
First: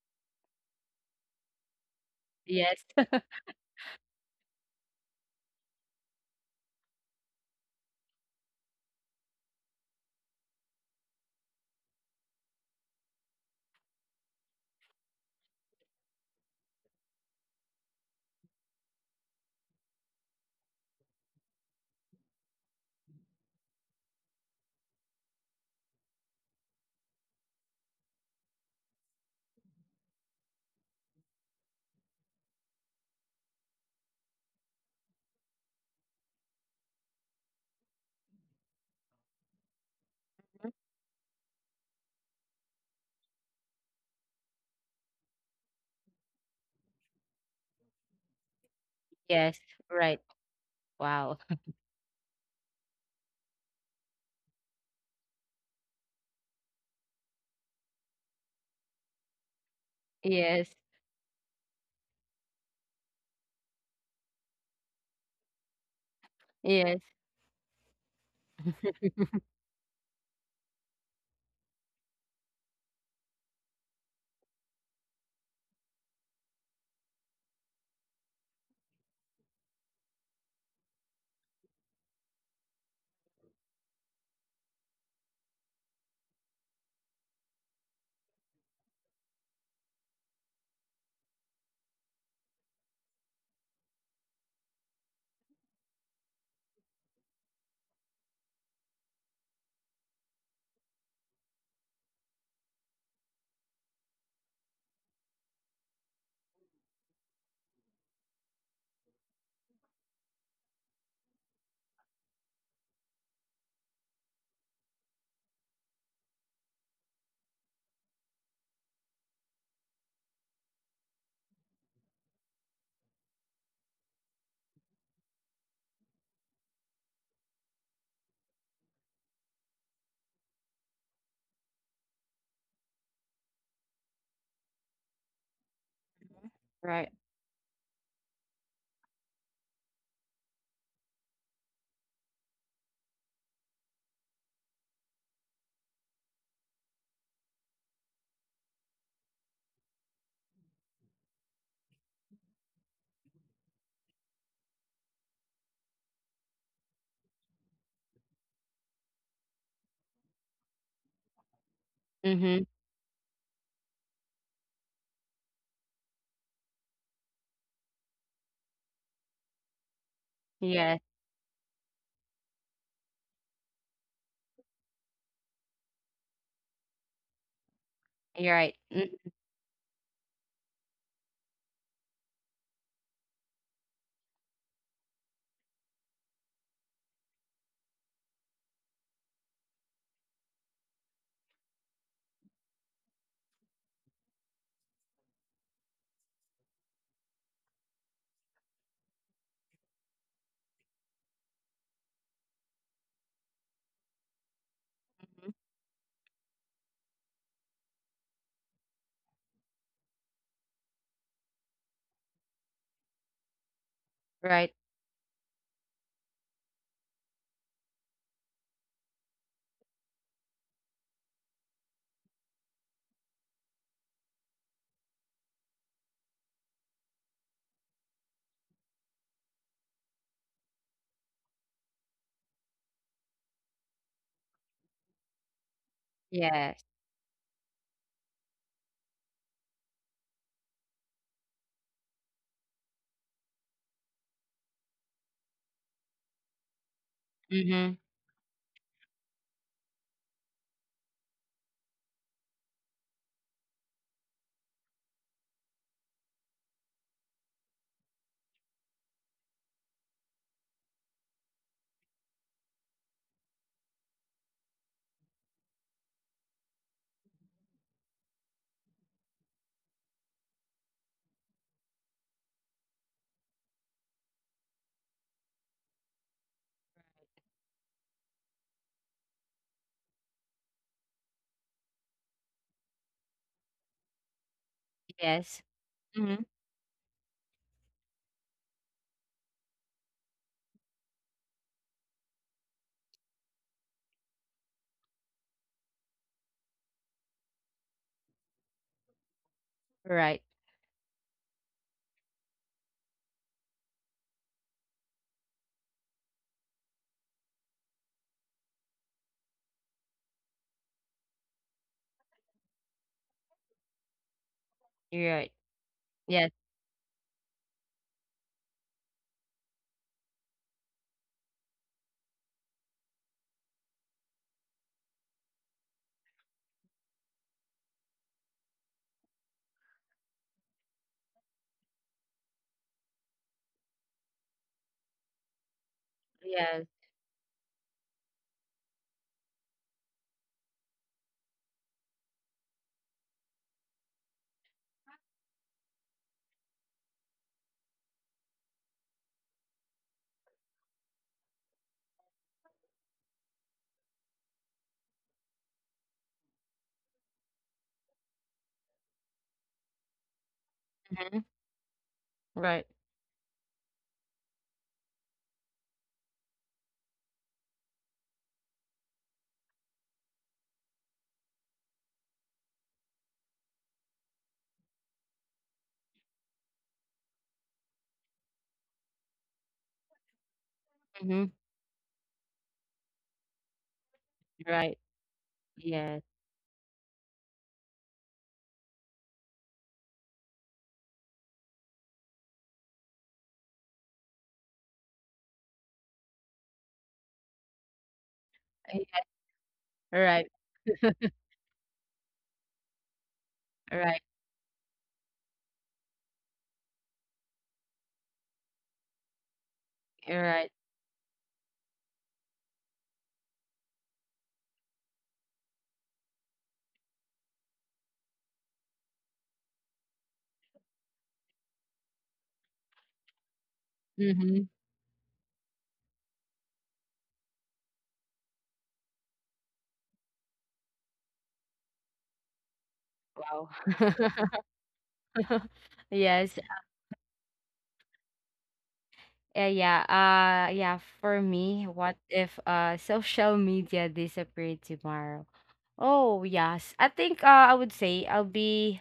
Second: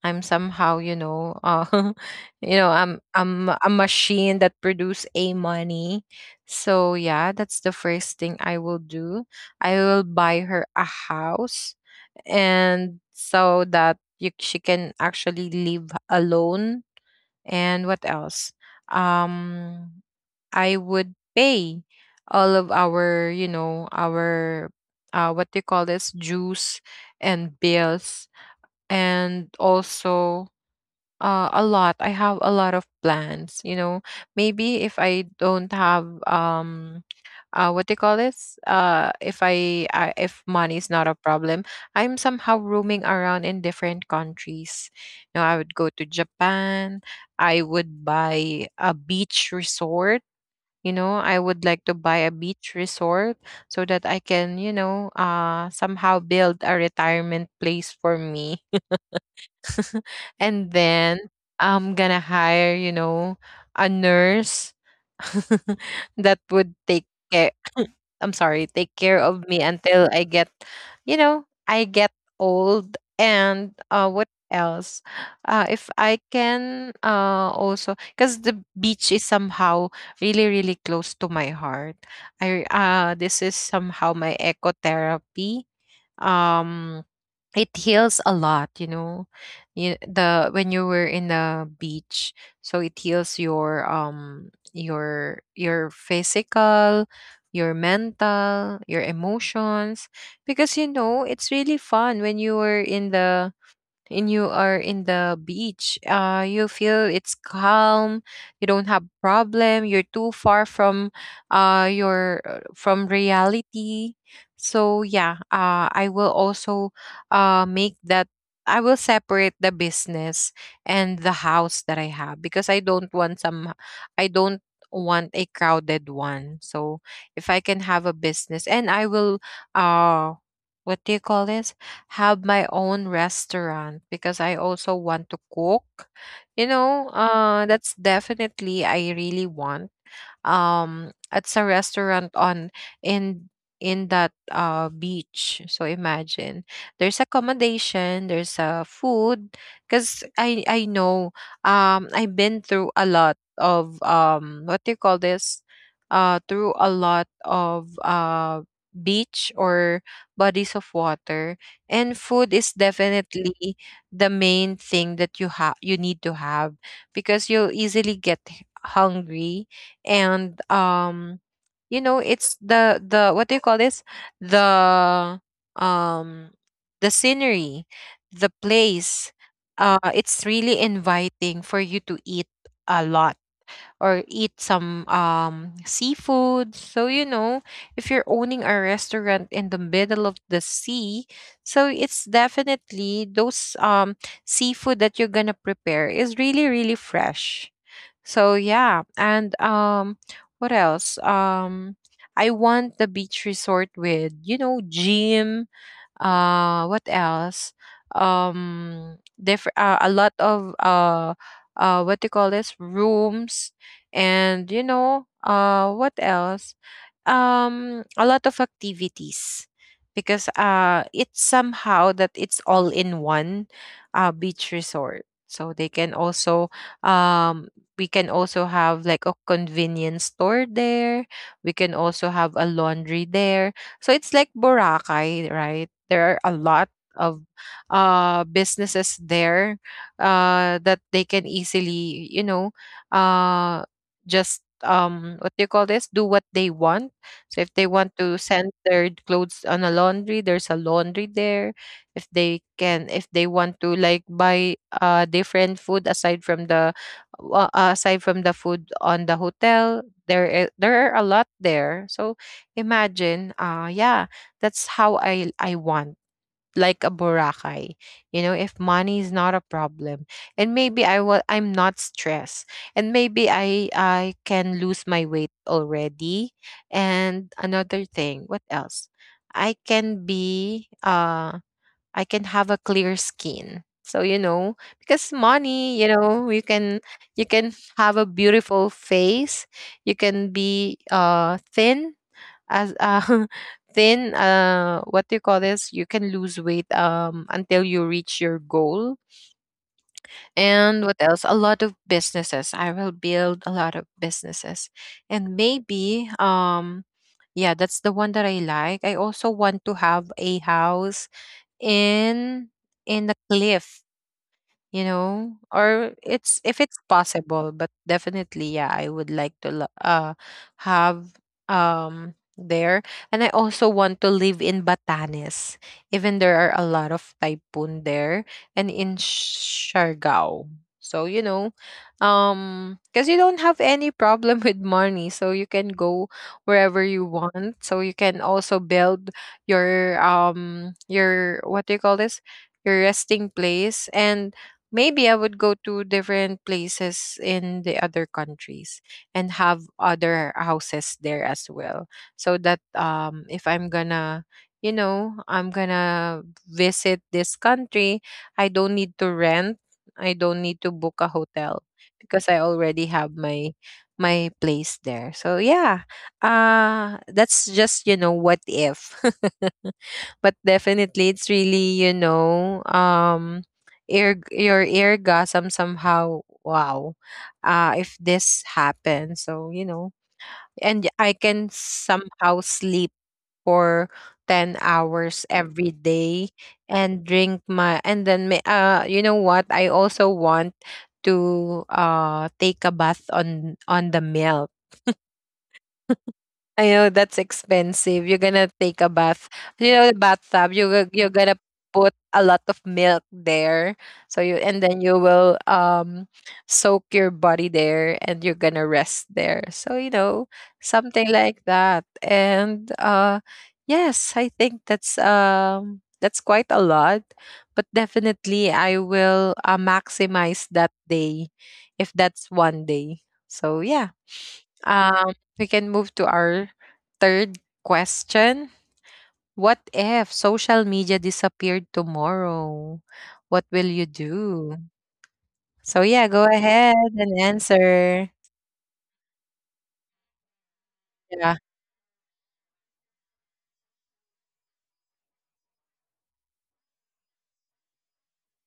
S1: I'm somehow, you know, you know,
S2: Yes,
S1: I'm a machine that produce a money. So yeah, that's the first thing I will do. I will buy her a house, and so that you, she can actually live alone. And what else? Um, I would pay all of our, you know, our what do you call this, dues and bills, and also a lot. I have a lot of plans. You know, maybe if I don't have what they call this, if I, I if money is not a problem, I'm somehow roaming around in different countries. You know, I would go to Japan. I would buy a beach
S2: yes. Right.
S1: resort. You know,
S2: Wow.
S1: I would like to buy a beach resort so that I can, you know, somehow build a retirement place for me, and
S2: Yes.
S1: then I'm gonna hire, you know, a nurse that would
S2: Yes.
S1: take care, I'm sorry, take care of me until I get, you know, I get old. And what else? If I can also cuz the beach is somehow really, really close to my heart. I this is somehow my ecotherapy. um it heals a lot, you know, the when you were in the beach. So it heals your physical, your mental, your emotions. Because you know it's really fun when you were in the and you are in the beach, you feel it's calm, you don't have problem, you're too far from your from reality. So yeah, I will also make that, I will separate the business and the house that I have because I don't want some, I don't want a crowded one. So if I can have a business, and I will uh what do you call this, have my own restaurant because I also want to cook. You know,
S2: Right.
S1: that's definitely I really want. It's a restaurant on in in that beach, so imagine there's accommodation, there's food. Because I know, I've been through a lot of what do you call this, through a lot of beach or bodies of water. And
S2: Mm-hmm.
S1: food is definitely the main thing that you need to have, because you'll easily get hungry. And
S2: Yes.
S1: you know it's the what do you call this, the um the scenery,
S2: You're
S1: the
S2: right. Mm-hmm.
S1: place, it's really inviting for you to eat a lot, or eat some seafood. So you know, if you're owning a restaurant in the middle of the sea, so it's definitely those seafood that you're gonna prepare is really, really fresh. So yeah, and what else? I want the beach resort with, you know, gym, what else? Different a lot of what do you call this? Rooms. And
S2: Right.
S1: you know, what else? A lot of activities, because it's somehow that it's all in one beach resort. So they can also um, we can also have like a convenience store there. We can also have a laundry there. So it's like Boracay, right? There are a
S2: Yes.
S1: lot of businesses there that they can easily, you know, uh just what do you call this, do what they want. So if
S2: Mm-hmm.
S1: they want to send their clothes on a laundry, there's a laundry there. If they can, if they want to like buy different food aside from the aside from the food on the hotel, there are a lot there. So imagine, yeah, that's how I want, like a Boracay, you know, if money is not a problem. And maybe I will, I'm not stressed. And maybe I can lose my weight already. And another thing, what else? I can be I can have a clear skin. So you know, because
S2: Yes.
S1: money, you
S2: Mm-hmm.
S1: know, you can, you can have a beautiful face, you can be thin as then what do you call this? You can lose weight until you reach your goal.
S2: Right.
S1: And what else? A lot of businesses. I will build a lot of businesses, and maybe. Yeah, that's the one that I like. I also want to have a house in in the cliff, you
S2: You're right.
S1: know, or
S2: Yes.
S1: it's if it's possible. But definitely yeah, I would like to have there. And I also want to live in Batanes, even there are a lot of typhoon there, and in Siargao. So you know, because you don't have any problem with money, so you can go
S2: Yes.
S1: wherever you want, so you can also build your what do you call this, your resting place. And maybe I would go to different places in the other countries and have other houses there as well. So that if I'm gonna, you know, I'm gonna visit this country, I don't need to rent, I don't need to book
S2: Mm-hmm.
S1: a hotel, because I
S2: Right.
S1: already have my my place there. So yeah. That's just, you know, what if. But definitely it's really, you know, ear your eargasm somehow, wow, if this happens. So you know, and
S2: Mm-hmm.
S1: I can somehow sleep for 10
S2: Right.
S1: hours every
S2: Yes.
S1: day, and drink my, and then you know what I also want, to take a bath on the milk. I know that's expensive. You're gonna take a
S2: Yes.
S1: bath. You know, the
S2: Right.
S1: bathtub. You you're gonna put a lot of milk there.
S2: Right.
S1: So you, and then you will soak your body there, and you're gonna rest there. So you know,
S2: Right.
S1: something like that. And yes, I think that's quite a lot. But definitely, I will maximize that day if that's one day. So yeah.
S2: Mm-hmm.
S1: Um, we can move to our third question. What if social media disappeared tomorrow?
S2: Wow.
S1: What will you do? So
S2: Yes.
S1: yeah, go ahead and answer.
S2: Yeah. Yeah. For me,
S1: Yeah.
S2: what if social media disappeared tomorrow? Oh, yes. I think, I would say I'll be,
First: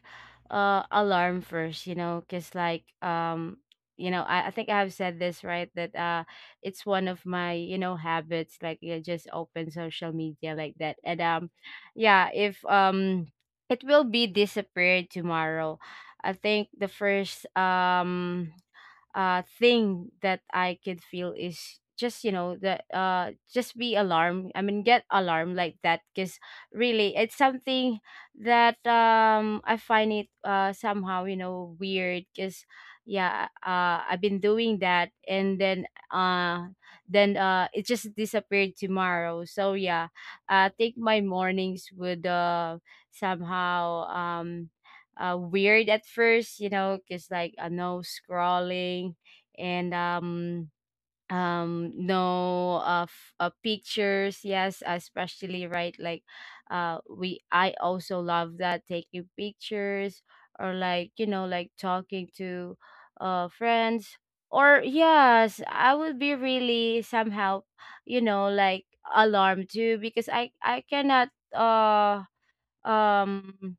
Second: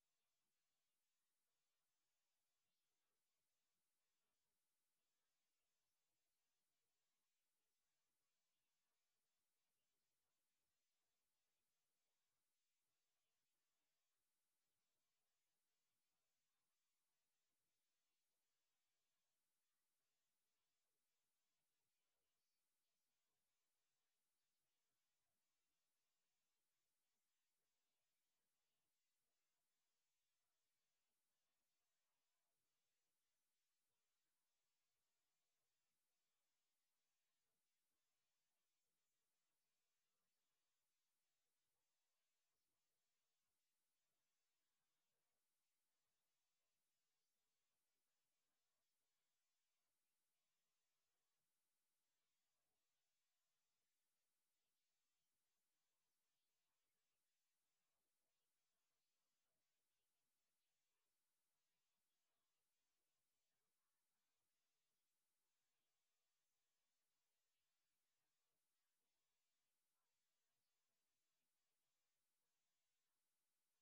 S2: alarm first, you know, because like, you know, I think I have said this right that, it's one of my, you know, habits, like you just open social media like that. And yeah, if, it will be disappeared tomorrow. I think the first, thing that I could feel is just, you know, the, just be alarmed, I mean get alarmed like that, because really it's something that, I find it, somehow, you know, weird, because yeah, I've been doing that, and then, it just disappeared tomorrow. So yeah, I think my mornings would, somehow, weird at first, you know, because like, no scrolling, and, no, pictures. Yes, especially, right, like, we, I also love that, taking pictures, or like, you know, like talking to, friends, or yes, I would be really somehow, you know, like alarmed too, because I cannot, uh um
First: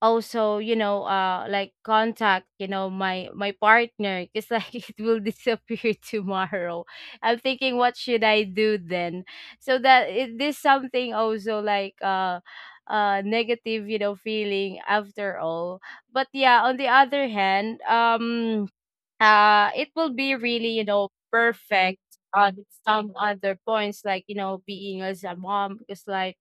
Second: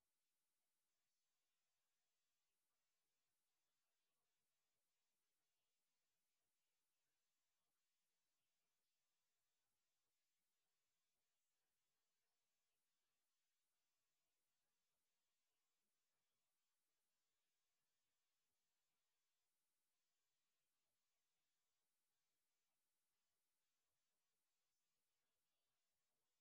S2: also, you know, like contact, you know, my partner, because like it will disappear tomorrow. I'm thinking what should I do then, so that it, this something also like, negative, you know, feeling after all. But yeah, on the other hand, it will be really, you know, perfect on some other points, like, you know, being as a mom. Because like,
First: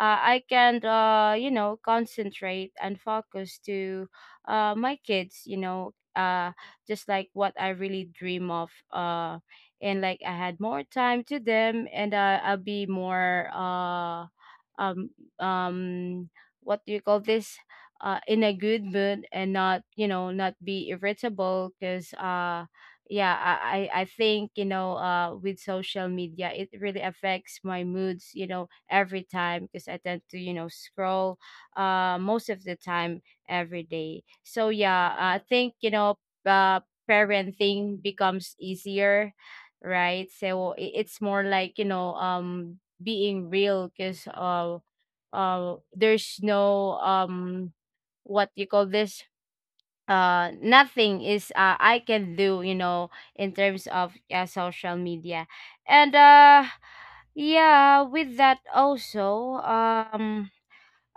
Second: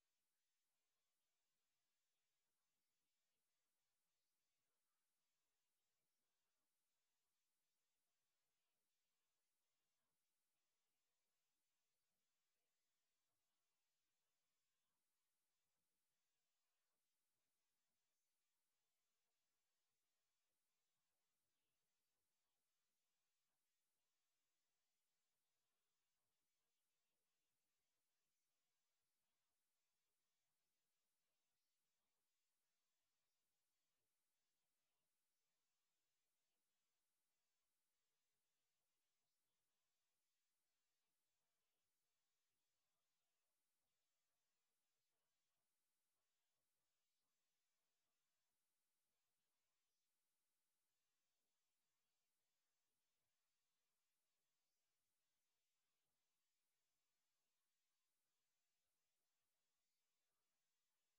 S2: I can, you know, concentrate and focus to, my kids, you know, just like what I really dream of. And like I had more time to them, and, I'll be more, um, um, what do you call this? In a good mood, and not, you know, not be irritable, because, yeah, I think, you know, with social media it really affects my moods, you know, every time, because I tend to, you know, scroll, most of the time, every day. So yeah, I think, you know, uh parenting becomes easier, right? So, it's more like, you know, being real. Because, there's no, what you call this, nothing is, I can do, you know, in terms of, social media. And yeah, with that also,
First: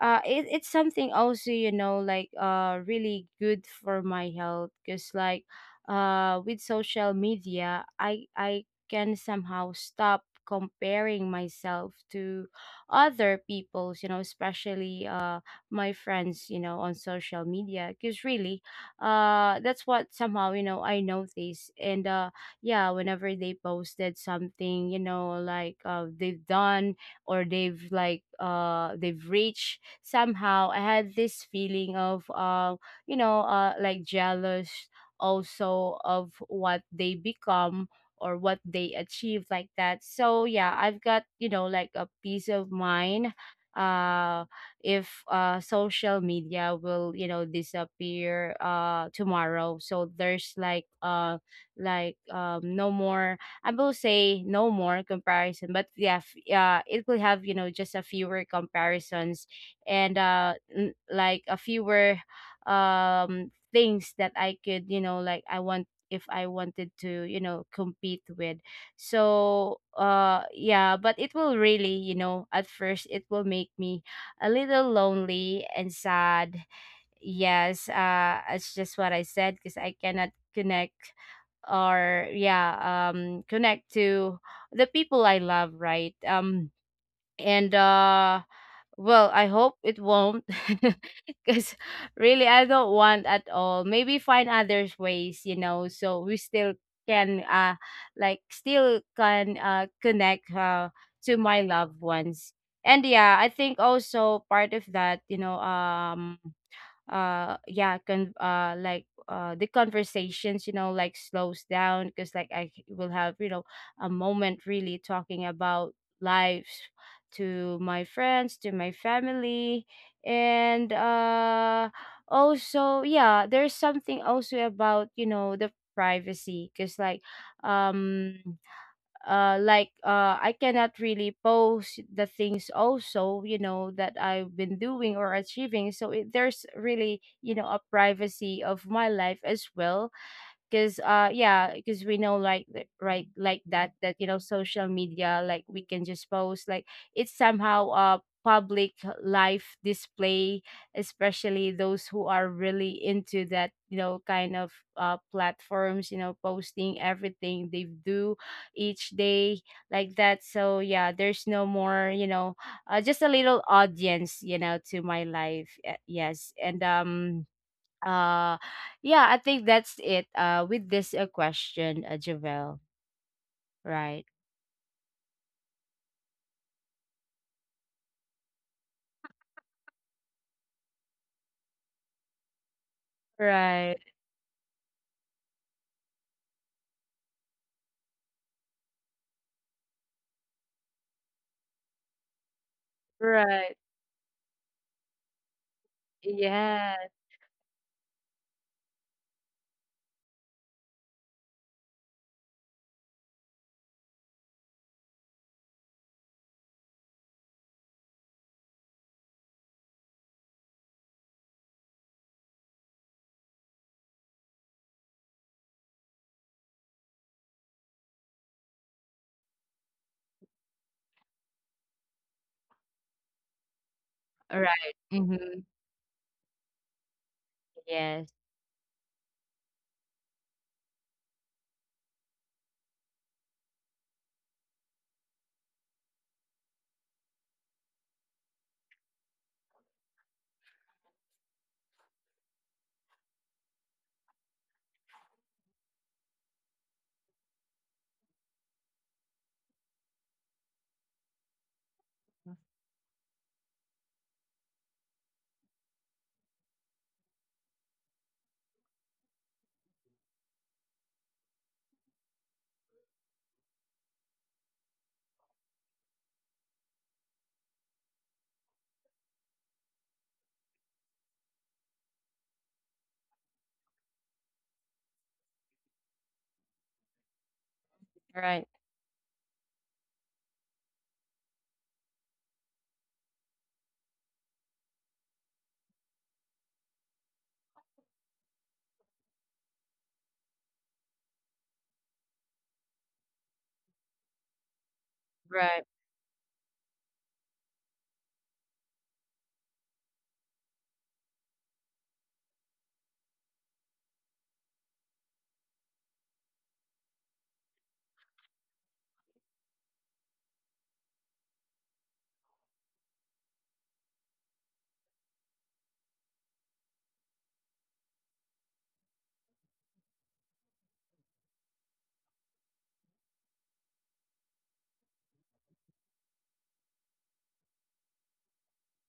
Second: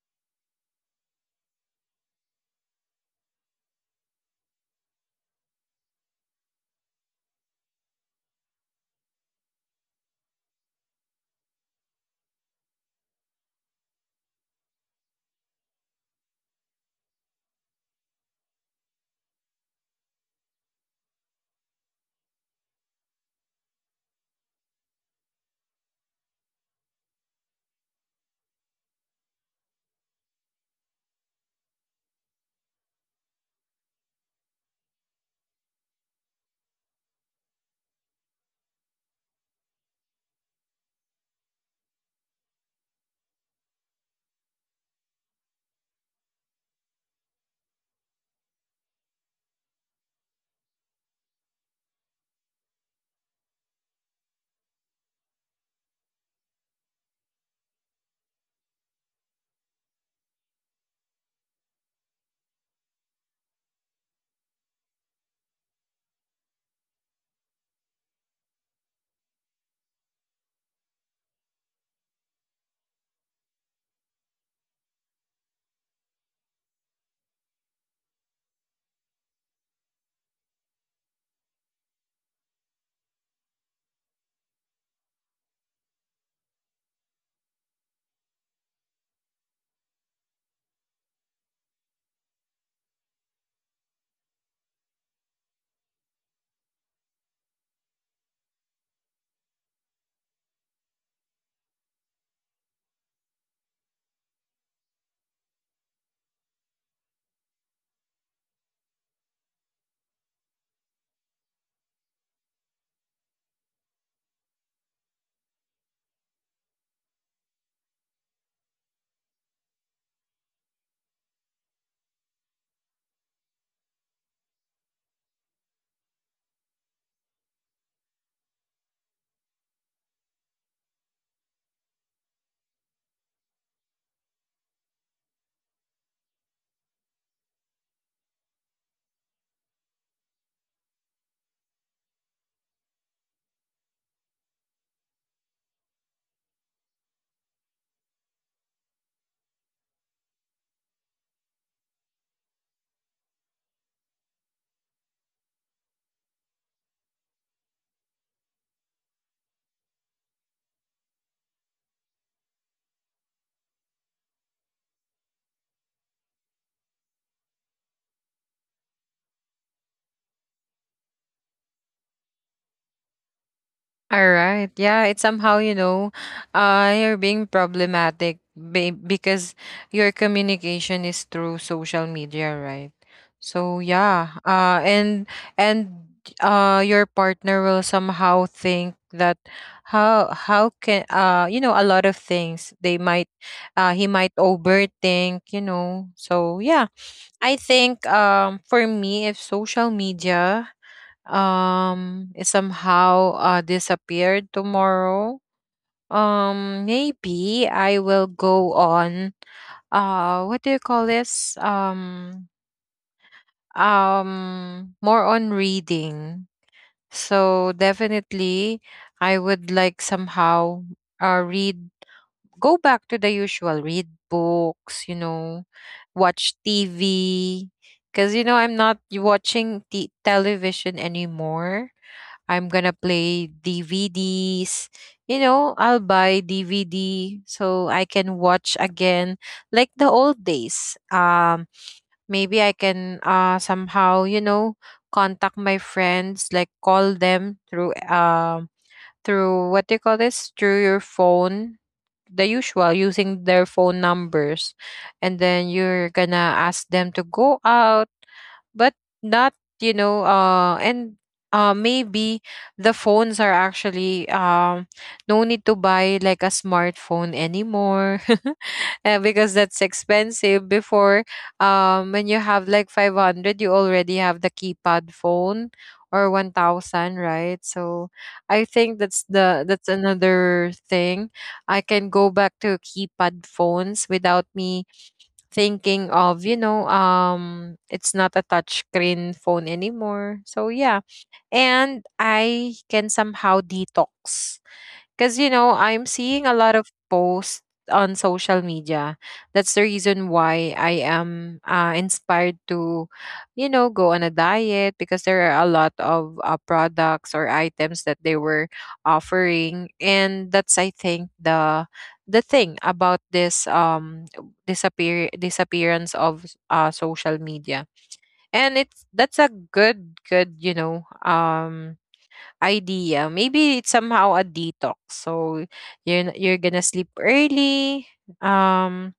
S2: it's something also, you know, like, really good for my health. Because like, with social media, I can somehow stop comparing myself to other people's, you know, especially, my friends, you know, on social media. Because really, that's what somehow, you know, I notice. And yeah, whenever they posted something, you know, like, they've done, or they've, like, they've reached somehow, I had this feeling of, you know, like jealous, also of what they become or what they achieve, like that. So yeah, I've got, you know, like a peace of mind uh if social media will disappear tomorrow, so there's like no more, I will say no more comparison, but yeah, yeah, it will have, you know, just a fewer comparisons, and like a fewer things that I could, you know, like I want, if I wanted to, you know, compete with. So yeah, but it will really, you know, at first it will make me a little lonely and sad. Yes, it's just what I said, because I cannot connect or yeah, connect to the people I love, right? And Well, I hope it won't because really I don't want at all. Maybe find other ways, you know, so we still can like still can connect to my loved ones. And yeah, I think also part of that, yeah, con like the conversations, you know, like slows down, because like I will have, you know, a moment really talking about lives to my friends, to my family. And also yeah, there's something also about, you know, the privacy, because like um I cannot really post the things also, you know, that I've been doing or achieving, so there's really, you know, a privacy of my life as well. Because yeah, because we know like right, like that, you know, social media, like we can just post, like it's somehow public life display, especially those who are really into that, you know, kind of platforms, you know, posting everything they do each day like that. So yeah, there's no more, you know, just a little audience, you know, to my life. Yes. and uh, yeah, I think that's it. With this question, Javel,
S1: All
S2: right?
S1: right. Yeah, it's somehow, you know, you're being problematic because your communication is through social media, right? So
S2: Right.
S1: yeah, and your partner will somehow think that how can a lot of things they might
S2: Right.
S1: he might overthink. so yeah
S2: Yeah.
S1: i think for me, if social media it somehow disappeared tomorrow, maybe I will go on, what do you call this more on reading. So definitely I would like somehow read, go back to the usual, read books you
S2: Right.
S1: know
S2: Mm-hmm.
S1: Watch TV, because
S2: Yes.
S1: I'm not watching television anymore. I'm gonna play DVDs. You know, I'll buy DVD so I can watch again like the old days. Maybe I can somehow, you know, contact my friends, like call them through through what do you call this? Through your phone, the usual, using their phone numbers. And then you're gonna ask them to go out, but not you know and Maybe the phones are actually, no need to buy like a smartphone anymore because that's expensive before. When you have like 500 you already have the keypad phone, or 1000, right? So I
S2: Right.
S1: think that's the, that's another thing. I can go back to keypad phones without me thinking of, you know, it's not a touchscreen phone anymore. So yeah, and I can somehow detox because, you know, I'm
S2: Right.
S1: seeing a lot of posts on social media. That's the reason why I am inspired to, you know, go on a diet because there are a lot of products or items that they were offering. And that's, I think, the thing about this disappearance of social media. And it's, that's a good, you know, idea. Maybe it's somehow a detox. So you're you're gonna sleep early. Um,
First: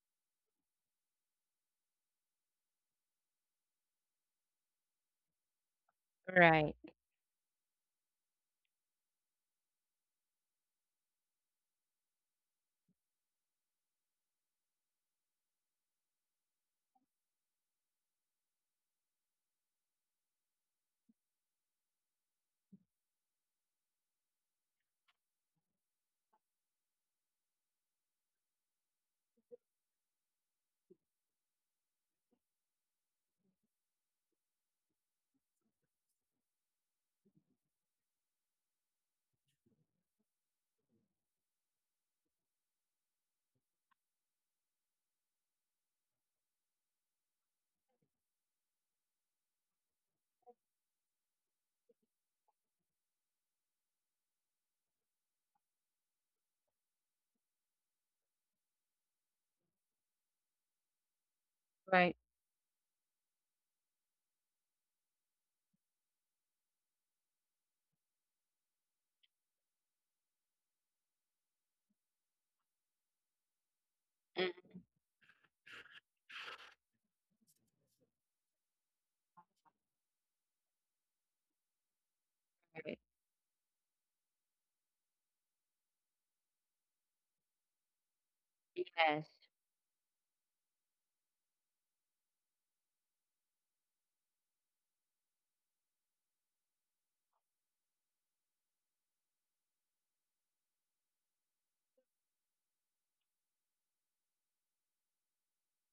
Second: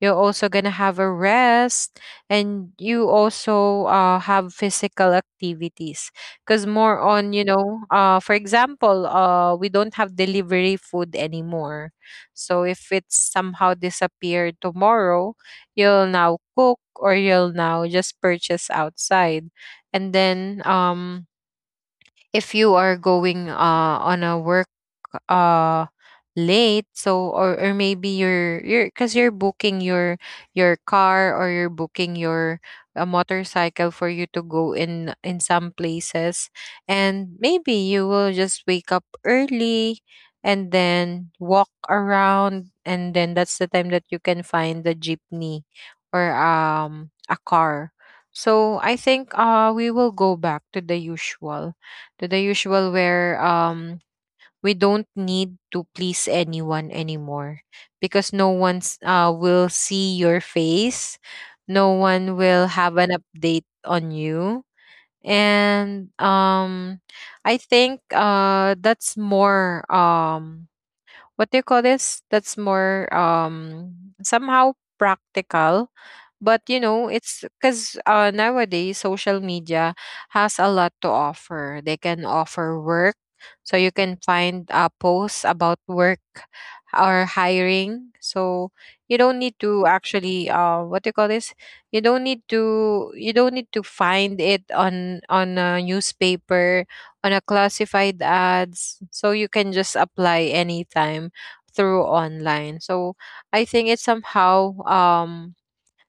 S1: you're also gonna have a rest, and you also have physical activities. Because
S2: Right.
S1: more on, you know, for example, we don't have delivery food anymore. So if it's somehow disappeared tomorrow, you'll now cook, or you'll now just purchase outside. And then if you are going on a work uh late, so or maybe you're because you're booking your car, or you're booking your a motorcycle for you to go in some places. And maybe you will just wake up early and then walk around, and then that's the time that you can find the jeepney, or a car. So I think we will go back to the usual, where we don't need to please anyone anymore, because no one's will see your face, no
S2: Right.
S1: one will have an update on you. And I think that's more what do you call this that's more
S2: Mhm.
S1: somehow, practical. But you know, it's because nowadays social media has a lot to offer. They can offer
S2: Right.
S1: work, so you can find posts about work or hiring. So you don't
S2: Yes.
S1: need to actually, what do you call this? You don't need to, find it on a newspaper, on a classified ads. So you can just apply anytime through online. So I think it's somehow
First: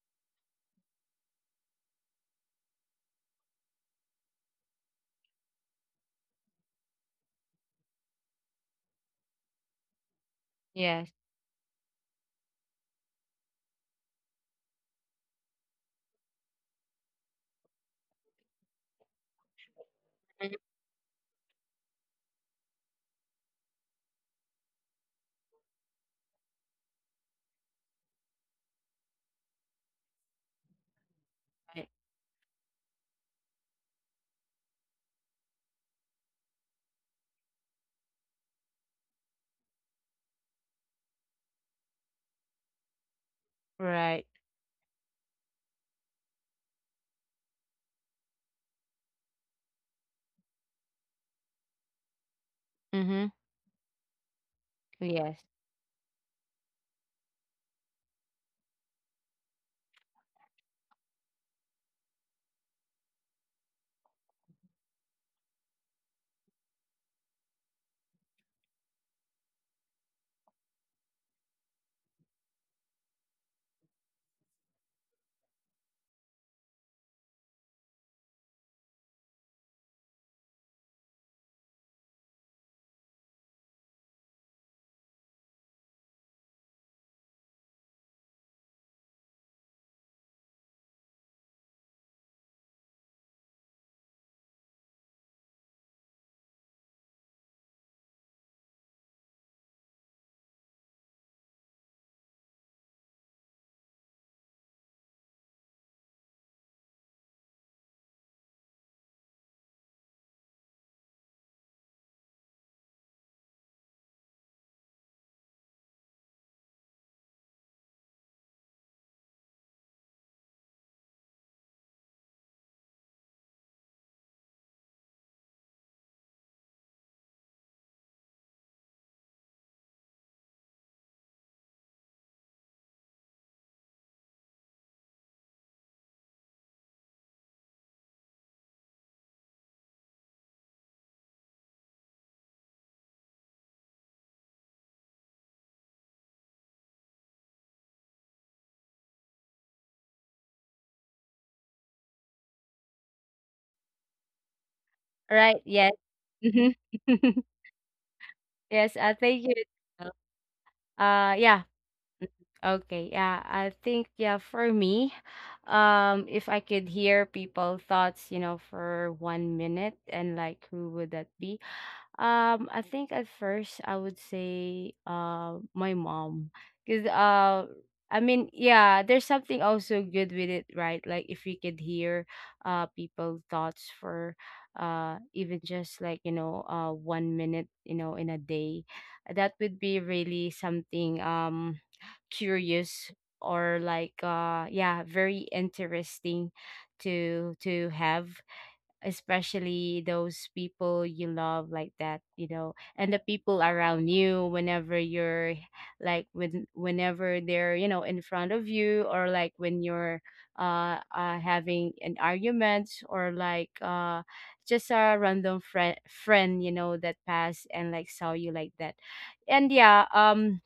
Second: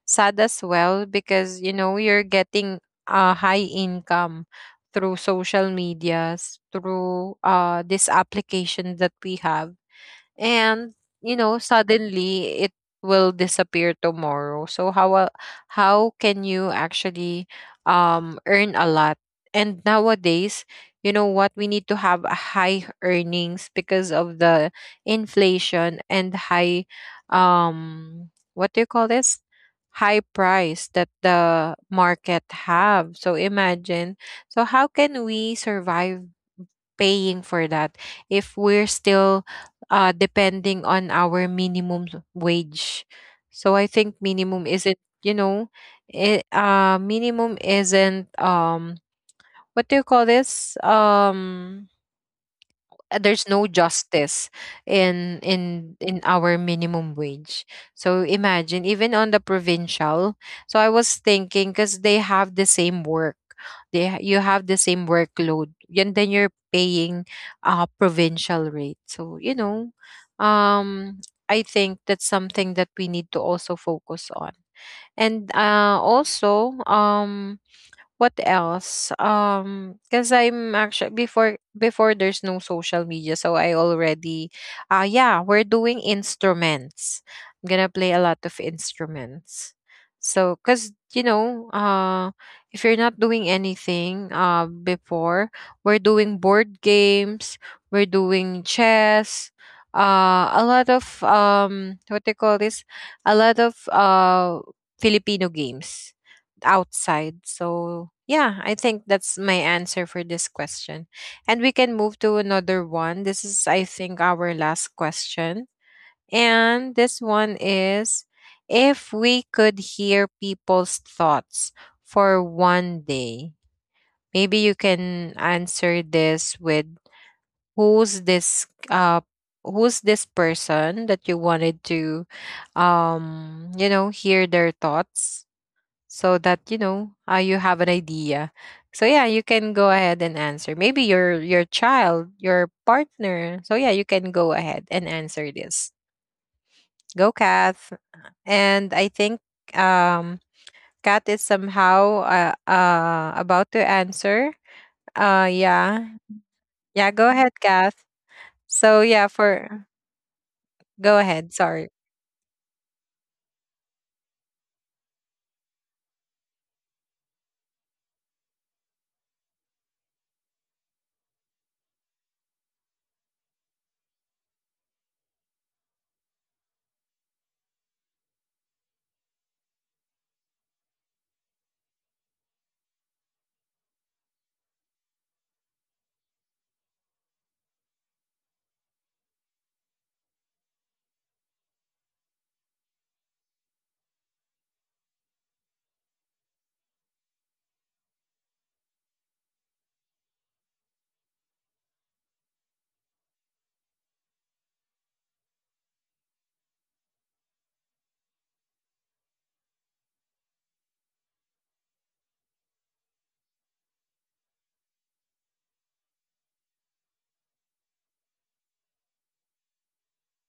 S1: sad as well, because you know you're getting a high income through social medias, through this application that we have. And
S2: Yes.
S1: you know suddenly it will disappear tomorrow, so how how can you actually earn a lot? And
S2: Mhm.
S1: nowadays, you know what, we need to have a high earnings because of the inflation and high what do you call this high price that the
S2: Right.
S1: market have. So imagine, so how can we survive paying for that if we're still depending on our minimum wage. So I think
S2: Right.
S1: minimum isn't, you know, it, minimum isn't, what do you call this?
S2: Mm-hmm.
S1: There's no justice
S2: Yes.
S1: in our minimum wage. So imagine, even on the provincial, so I was thinking, because they have the same work, they you have the same workload, and then you're paying a provincial rate. So you know, um I think that's something that we need to also focus on. And also, what else? Because I'm actually before, there's no social media, so I already, yeah, we're doing instruments. I'm gonna play a lot of instruments. So, because you know, if you're not doing anything, before, we're doing board games, we're doing chess, a lot of what they call this, a lot of Filipino games outside. So, yeah, I think that's my answer for this question. And we can move to another one. This is, I think, our last question. And this one is, if we could hear people's thoughts for one day, maybe you can answer this with who's this uh who's this person that you wanted to you know hear their thoughts, so that you know you have an idea. So yeah, you can go ahead and answer, maybe your child, your partner, so yeah, you can go ahead and answer this. Go, Kath. And I think um Kat is somehow about to answer
S2: Right.
S1: uh
S2: Yes.
S1: Yeah, yeah
S2: Mm-hmm.
S1: go ahead, Kath.
S2: Yes. I
S1: So
S2: think
S1: yeah,
S2: you.
S1: for, go
S2: Yeah.
S1: ahead, sorry.
S2: Okay, yeah, I think yeah, for me, if I could hear people thoughts, you know, for 1 minute, and like who would that be? I think at first I would say my mom, cause I mean yeah, there's something also good with it, right? Like if we could hear people thoughts for even just like, you know, 1 minute, you know, in a day, that would be really something, um, curious, or like yeah, very interesting to have, especially those people you love like that, you know, and the people around you whenever you're like, when whenever they're, you know, in front of you, or like when you're having an argument, or like just a random friend, you know, that passed and like saw you like that. And yeah,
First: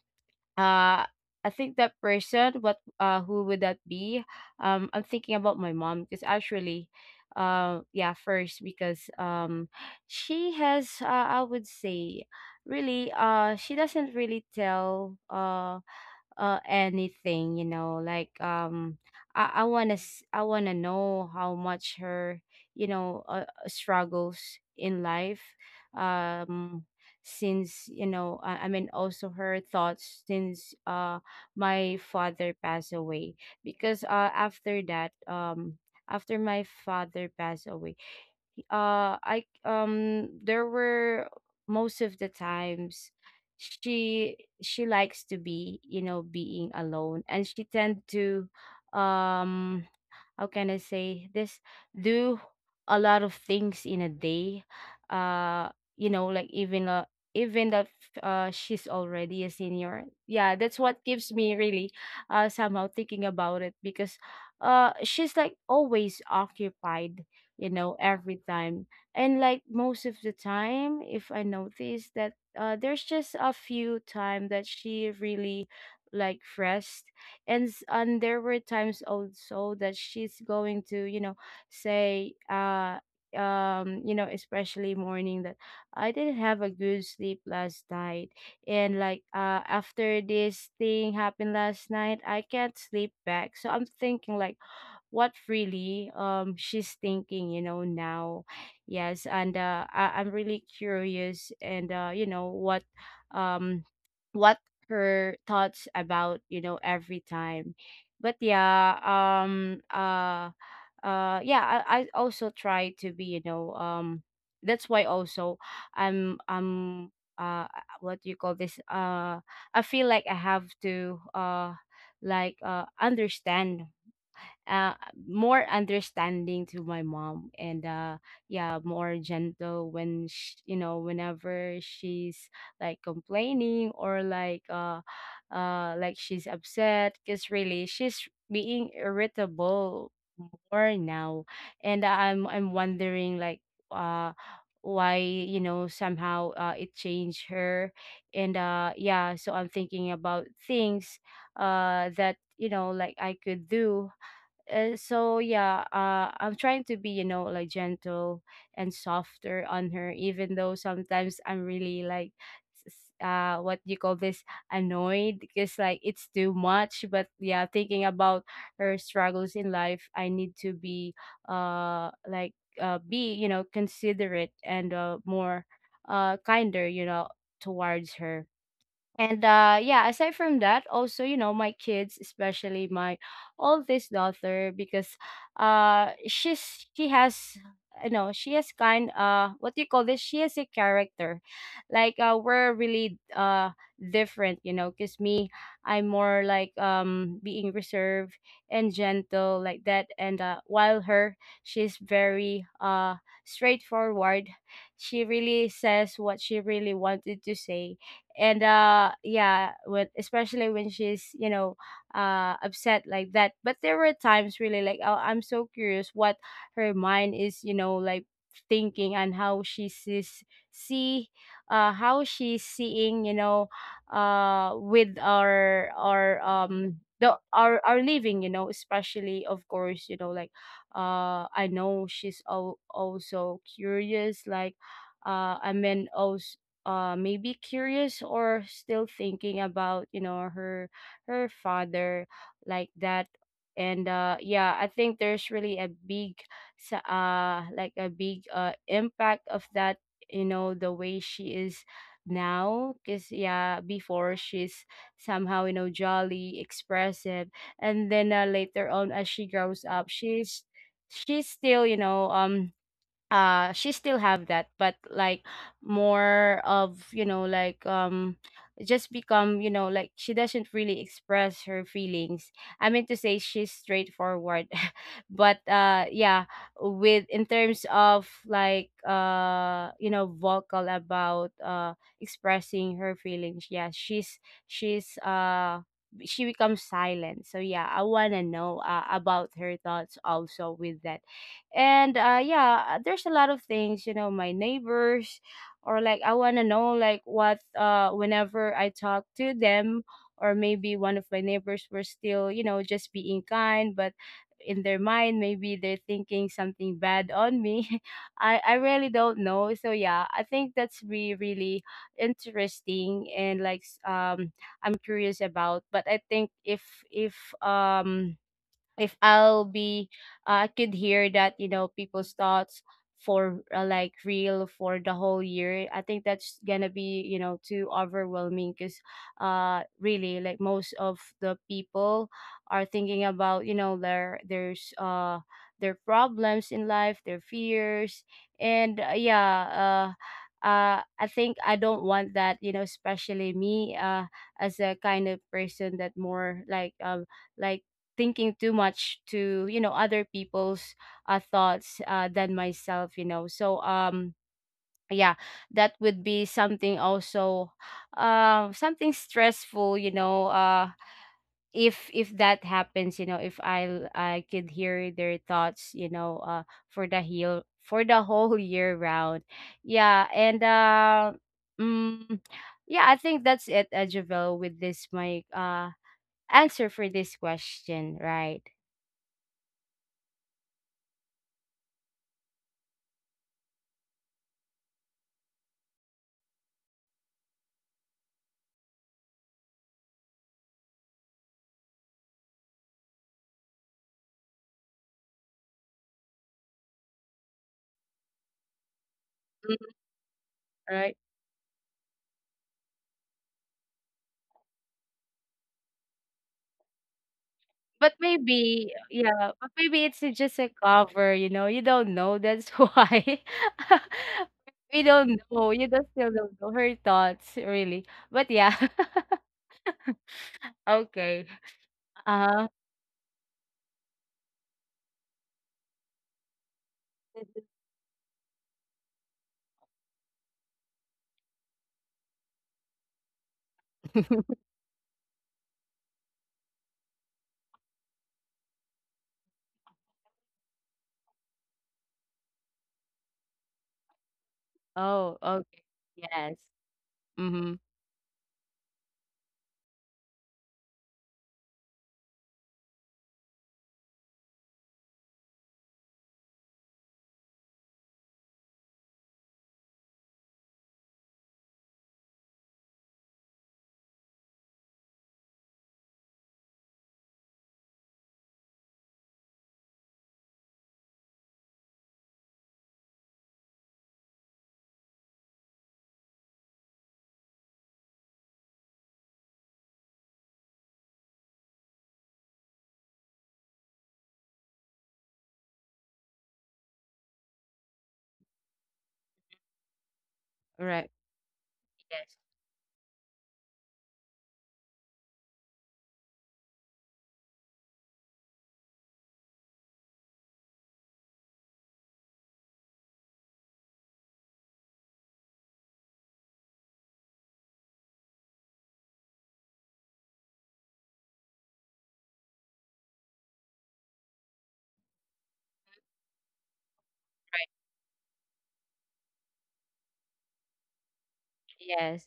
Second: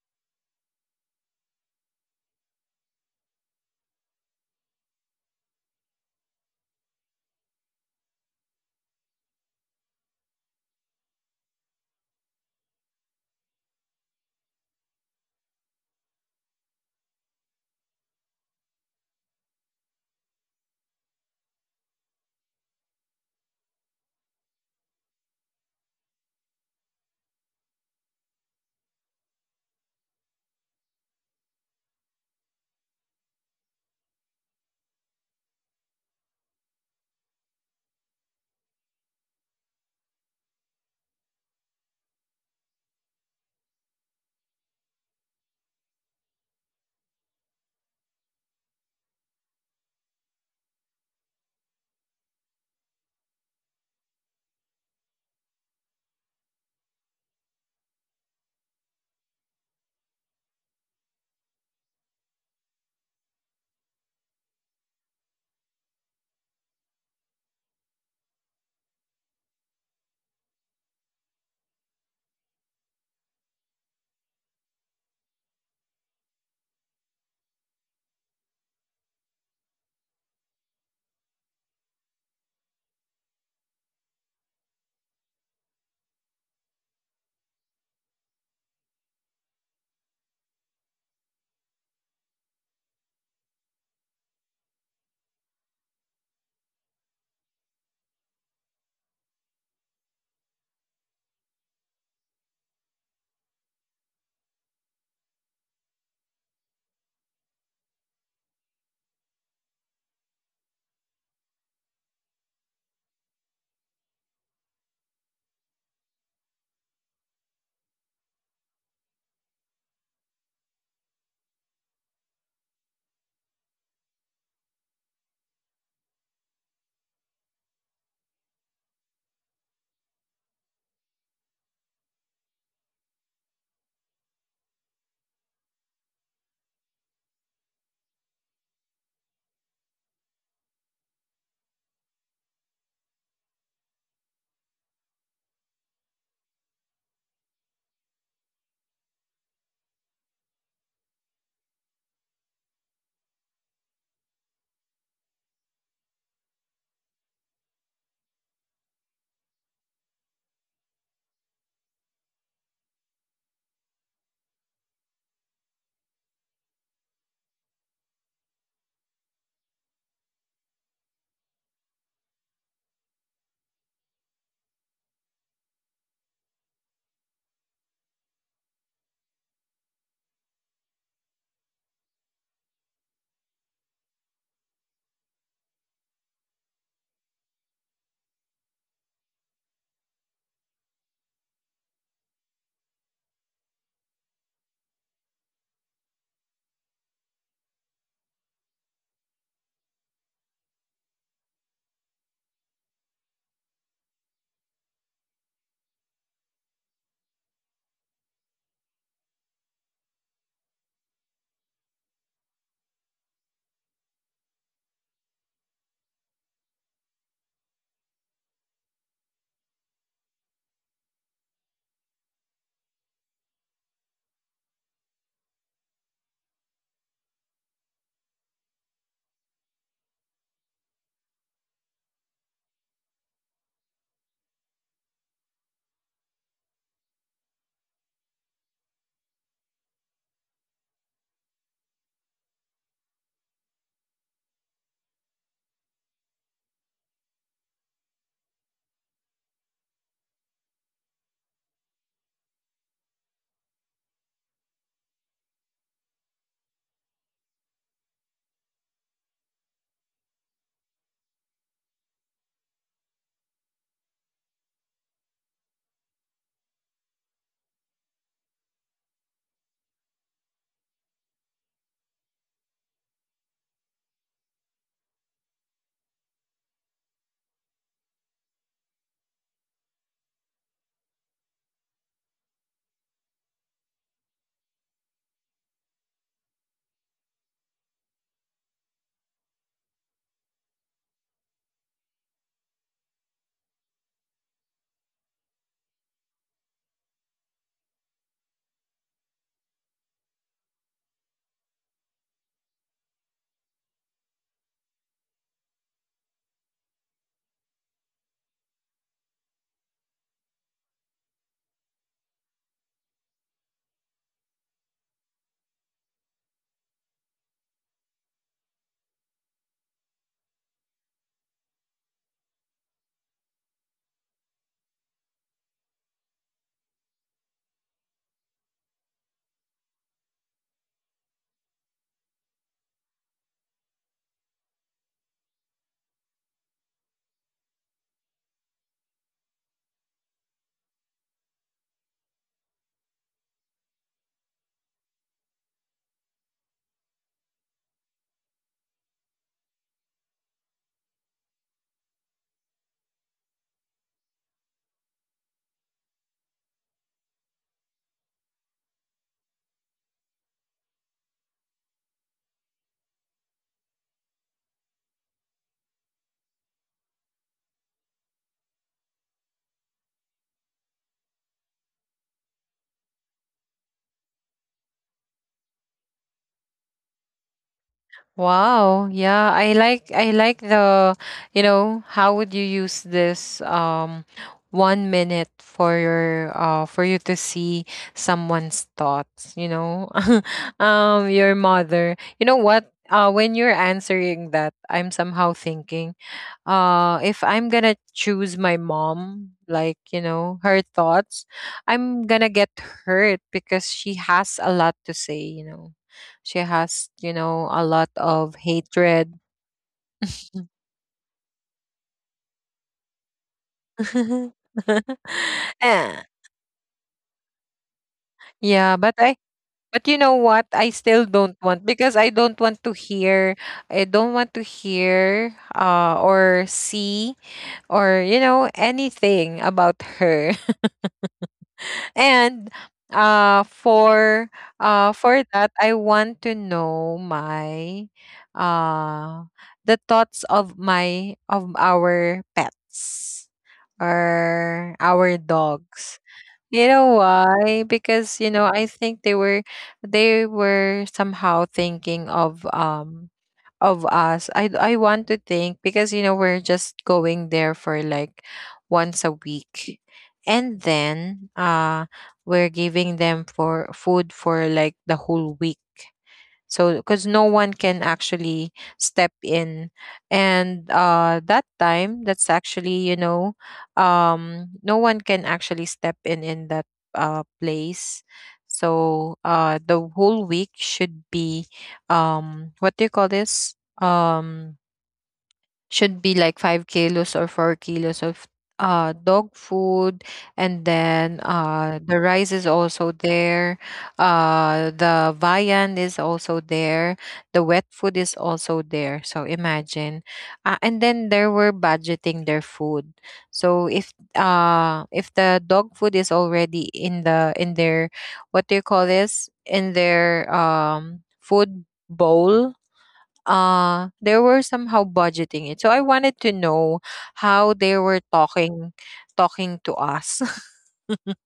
S2: uh, I think that person, what who would that be? Um, I'm thinking about my mom, because actually yeah, first, because she has I would say, really, she doesn't really tell anything, you know, like um, I want to, I want to know how much her, you know, struggles in life, um since, you know, I mean also her thoughts since my father passed away. Because after that, after my father passed away, I there were, most of the times she she likes to be, you know, being alone, and she tend to, um how can I say this, do a lot of things in a day. Uh you know, like even even that she's already a senior. Yeah, that's what keeps me really somehow thinking about it, because she's like always occupied, you know, every time. And like most of the time if I notice that there's just a few time that she really like rest. And and there were times also that she's going to, you know, say you know, especially morning, that I didn't have a good sleep last night, and like after this thing happened last night, I can't sleep back, so I'm thinking like, what really, she's thinking, you know, now. Yes, and I'm really curious, and, uh, you know what, um what her thoughts about, you know, every time. But yeah, yeah, I also try to be, you know, that's why also I'm uh what do you call this, I feel like I have to understand, uh, more understanding to my mom, and yeah, more gentle when sh you know, whenever she's like complaining, or like she's upset, because really she's being irritable more now. And I'm wondering like, uh why, you know, somehow it changed her. And yeah, so I'm thinking about things that, you know, like I could do. So yeah, I'm trying to be, you know, like gentle and softer on her, even though sometimes I'm really like, s- what do you call this, annoyed, because like it's too much. But yeah, thinking about her struggles in life, I need to be, uh, like, be, you know, considerate, and more, kinder, you know, towards her. And yeah, aside from that, also, you know, my kids, especially my oldest daughter, because she has, you know, she has kind, what do you call this? She has a character. Like we're really different, you know, because me, I'm more like, being reserved and gentle like that. And while her, she's very straightforward. She really says what she really wanted to say. And yeah, when especially when she's, you know, upset like that. But there were times really like, oh, I'm so curious what her mind is, you know, like thinking, and how she sees, see, how she's seeing, you know, with our living, you know, especially, of course, you know, like I know she's also curious, like I mean, also maybe curious, or still thinking about, you know, her, her father like that. And yeah, I think there's really a big, like a big impact of that, you know, the way she is now. Because yeah, before she's somehow, you know, jolly, expressive, and then later on, as she grows up, she's still, you know, she still have that, but like more of, you know, like, just become, you know, like she doesn't really express her feelings. I mean to say she's straightforward but yeah, with in terms of like, you know, vocal about expressing her feelings, yeah she's, she becomes silent. So yeah, I want to know, about her thoughts also with that. And yeah, there's a lot of things, you know, my neighbors, or like I want to know, like what whenever I talk to them, or maybe one of my neighbors were still, you know, just being kind, but in their mind, maybe they're thinking something bad on me I really don't know. So yeah, I think that's really really interesting, and like I'm curious about. But I think if um if I'll be, I could hear that, you know, people's thoughts for, like real, for the whole year, I think that's gonna be, you know, too overwhelming. Because, really, like most of the people are thinking about, you know, their problems in life, their fears, and uh, yeah, uh. I think I don't want that, you know, especially me, as a kind of person that more like, like thinking too much to, you know, other people's thoughts than myself, you know. So yeah, that would be something also, something stressful, you know, if that happens, you know, if I could hear their thoughts, you know, for the whole year round. Yeah, and mm, yeah, I think that's it, Javel, with this my answer for this question, right?
S1: Wow. Yeah, I like, the, you know, how would you use this one minute for your for you to see someone's thoughts, you know? Your mother. You know what? When you're answering that, I'm somehow thinking if I'm gonna choose my mom, like, you know, her
S2: Right.
S1: thoughts, I'm gonna get hurt, because she has a lot to say, you know, she has, you know, a lot
S2: But
S1: of
S2: maybe,
S1: hatred.
S2: yeah, but maybe it's just a cover, you know. You don't know. That's why we don't know. You don't
S1: Eh,
S2: still don't know her thoughts, really. But yeah.
S1: yeah, but I but you know what, I still
S2: Okay.
S1: don't want, because I don't
S2: Uh
S1: want to hear, I don't want to hear or see or you know anything about her. And uh for for that I want to know my, uh the thoughts of my of our pets,
S2: oh, okay.
S1: or our
S2: Yes.
S1: dogs.
S2: Mm-hmm.
S1: You know why? Because you know I think they were, they were somehow thinking of us. I want to think, because you know we're just going there for like once a week, and then we're giving them for food for like the whole week. So because no one can actually step in, and that time, that's actually, you know, no one can actually step in that place. So the whole week should be what do you call this um should be like 5 kilos or 4 kilos of dog
S2: Right.
S1: food. And
S2: Yes.
S1: then the rice is also there, the viand is also there, the wet food is also there. So imagine, and then there were budgeting their food. So if the dog food is already in the in their, what do you call this, in their food bowl, they were somehow budgeting it. So I wanted to know how they were talking to us.
S2: Yes.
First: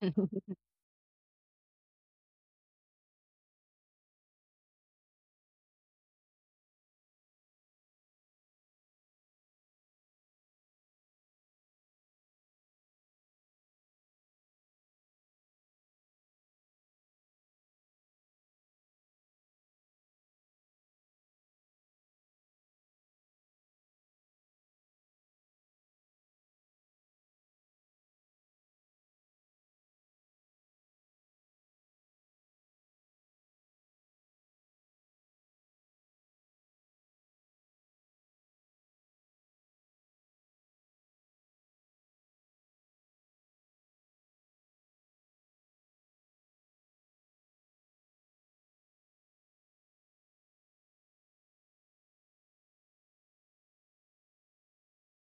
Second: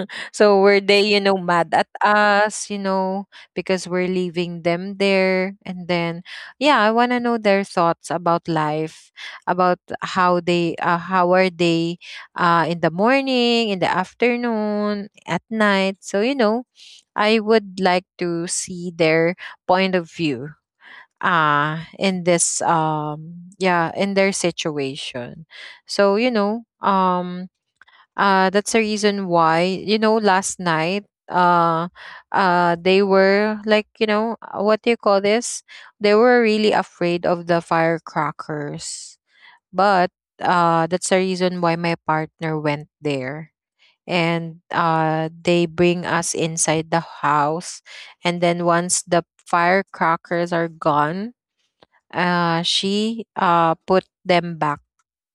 S1: So were they, you know, mad at us, you know, because we're leaving them there? And then, yeah, I want to know their thoughts about life, about how they, how are they, in the morning, in the afternoon, at night. So you know, I would like to see their point of view, in this, yeah, in their situation. So you know, that's the reason why you know last night, they were like, you know, what do you call this, they were really afraid of the firecrackers. But that's the reason why my partner went there, and they bring us inside the house. And then once the firecrackers are gone, she put them back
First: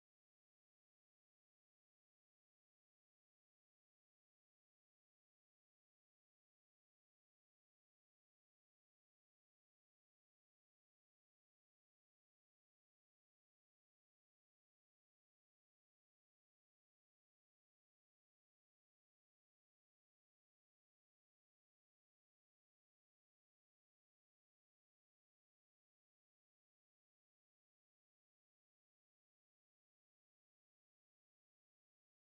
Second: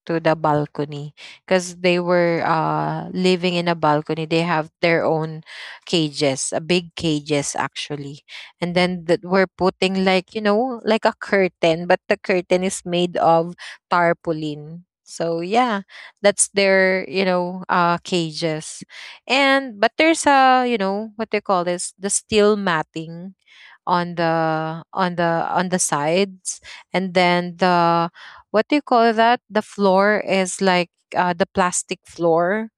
S1: to the balcony, because they were living in a balcony. They have their own cages, a big cages actually. And then that we're putting like, you know, like a curtain, but the curtain is made of tarpaulin. So yeah, that's their, you know, cages. And but there's a, you know, what they call this, the steel matting on the on the sides. And then the, what do you call that, the floor is like the plastic floor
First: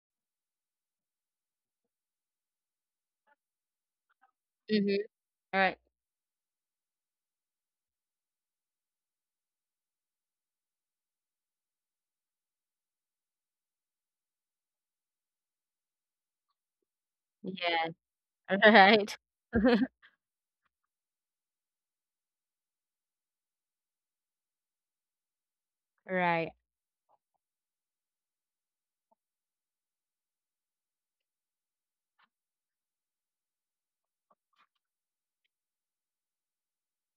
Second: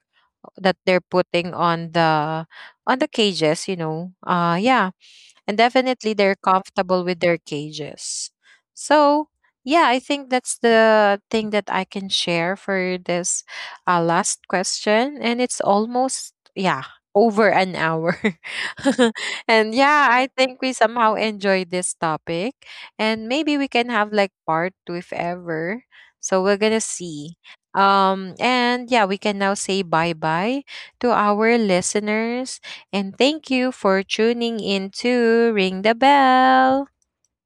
S1: that they're putting on the cages, you know, yeah.
S2: Mm-hmm.
S1: And
S2: All right.
S1: definitely they're comfortable with their cages. So, yeah, I think that's the thing that I can share for this last question. And it's almost, yeah, over an
S2: Yes.
S1: hour.
S2: All right.
S1: And yeah, I think we somehow enjoyed this topic. And maybe we can have like part two if ever. So, we're going to
S2: Right.
S1: see. And yeah, we can now say bye bye to our listeners. And thank you for tuning in to Ring the Bell.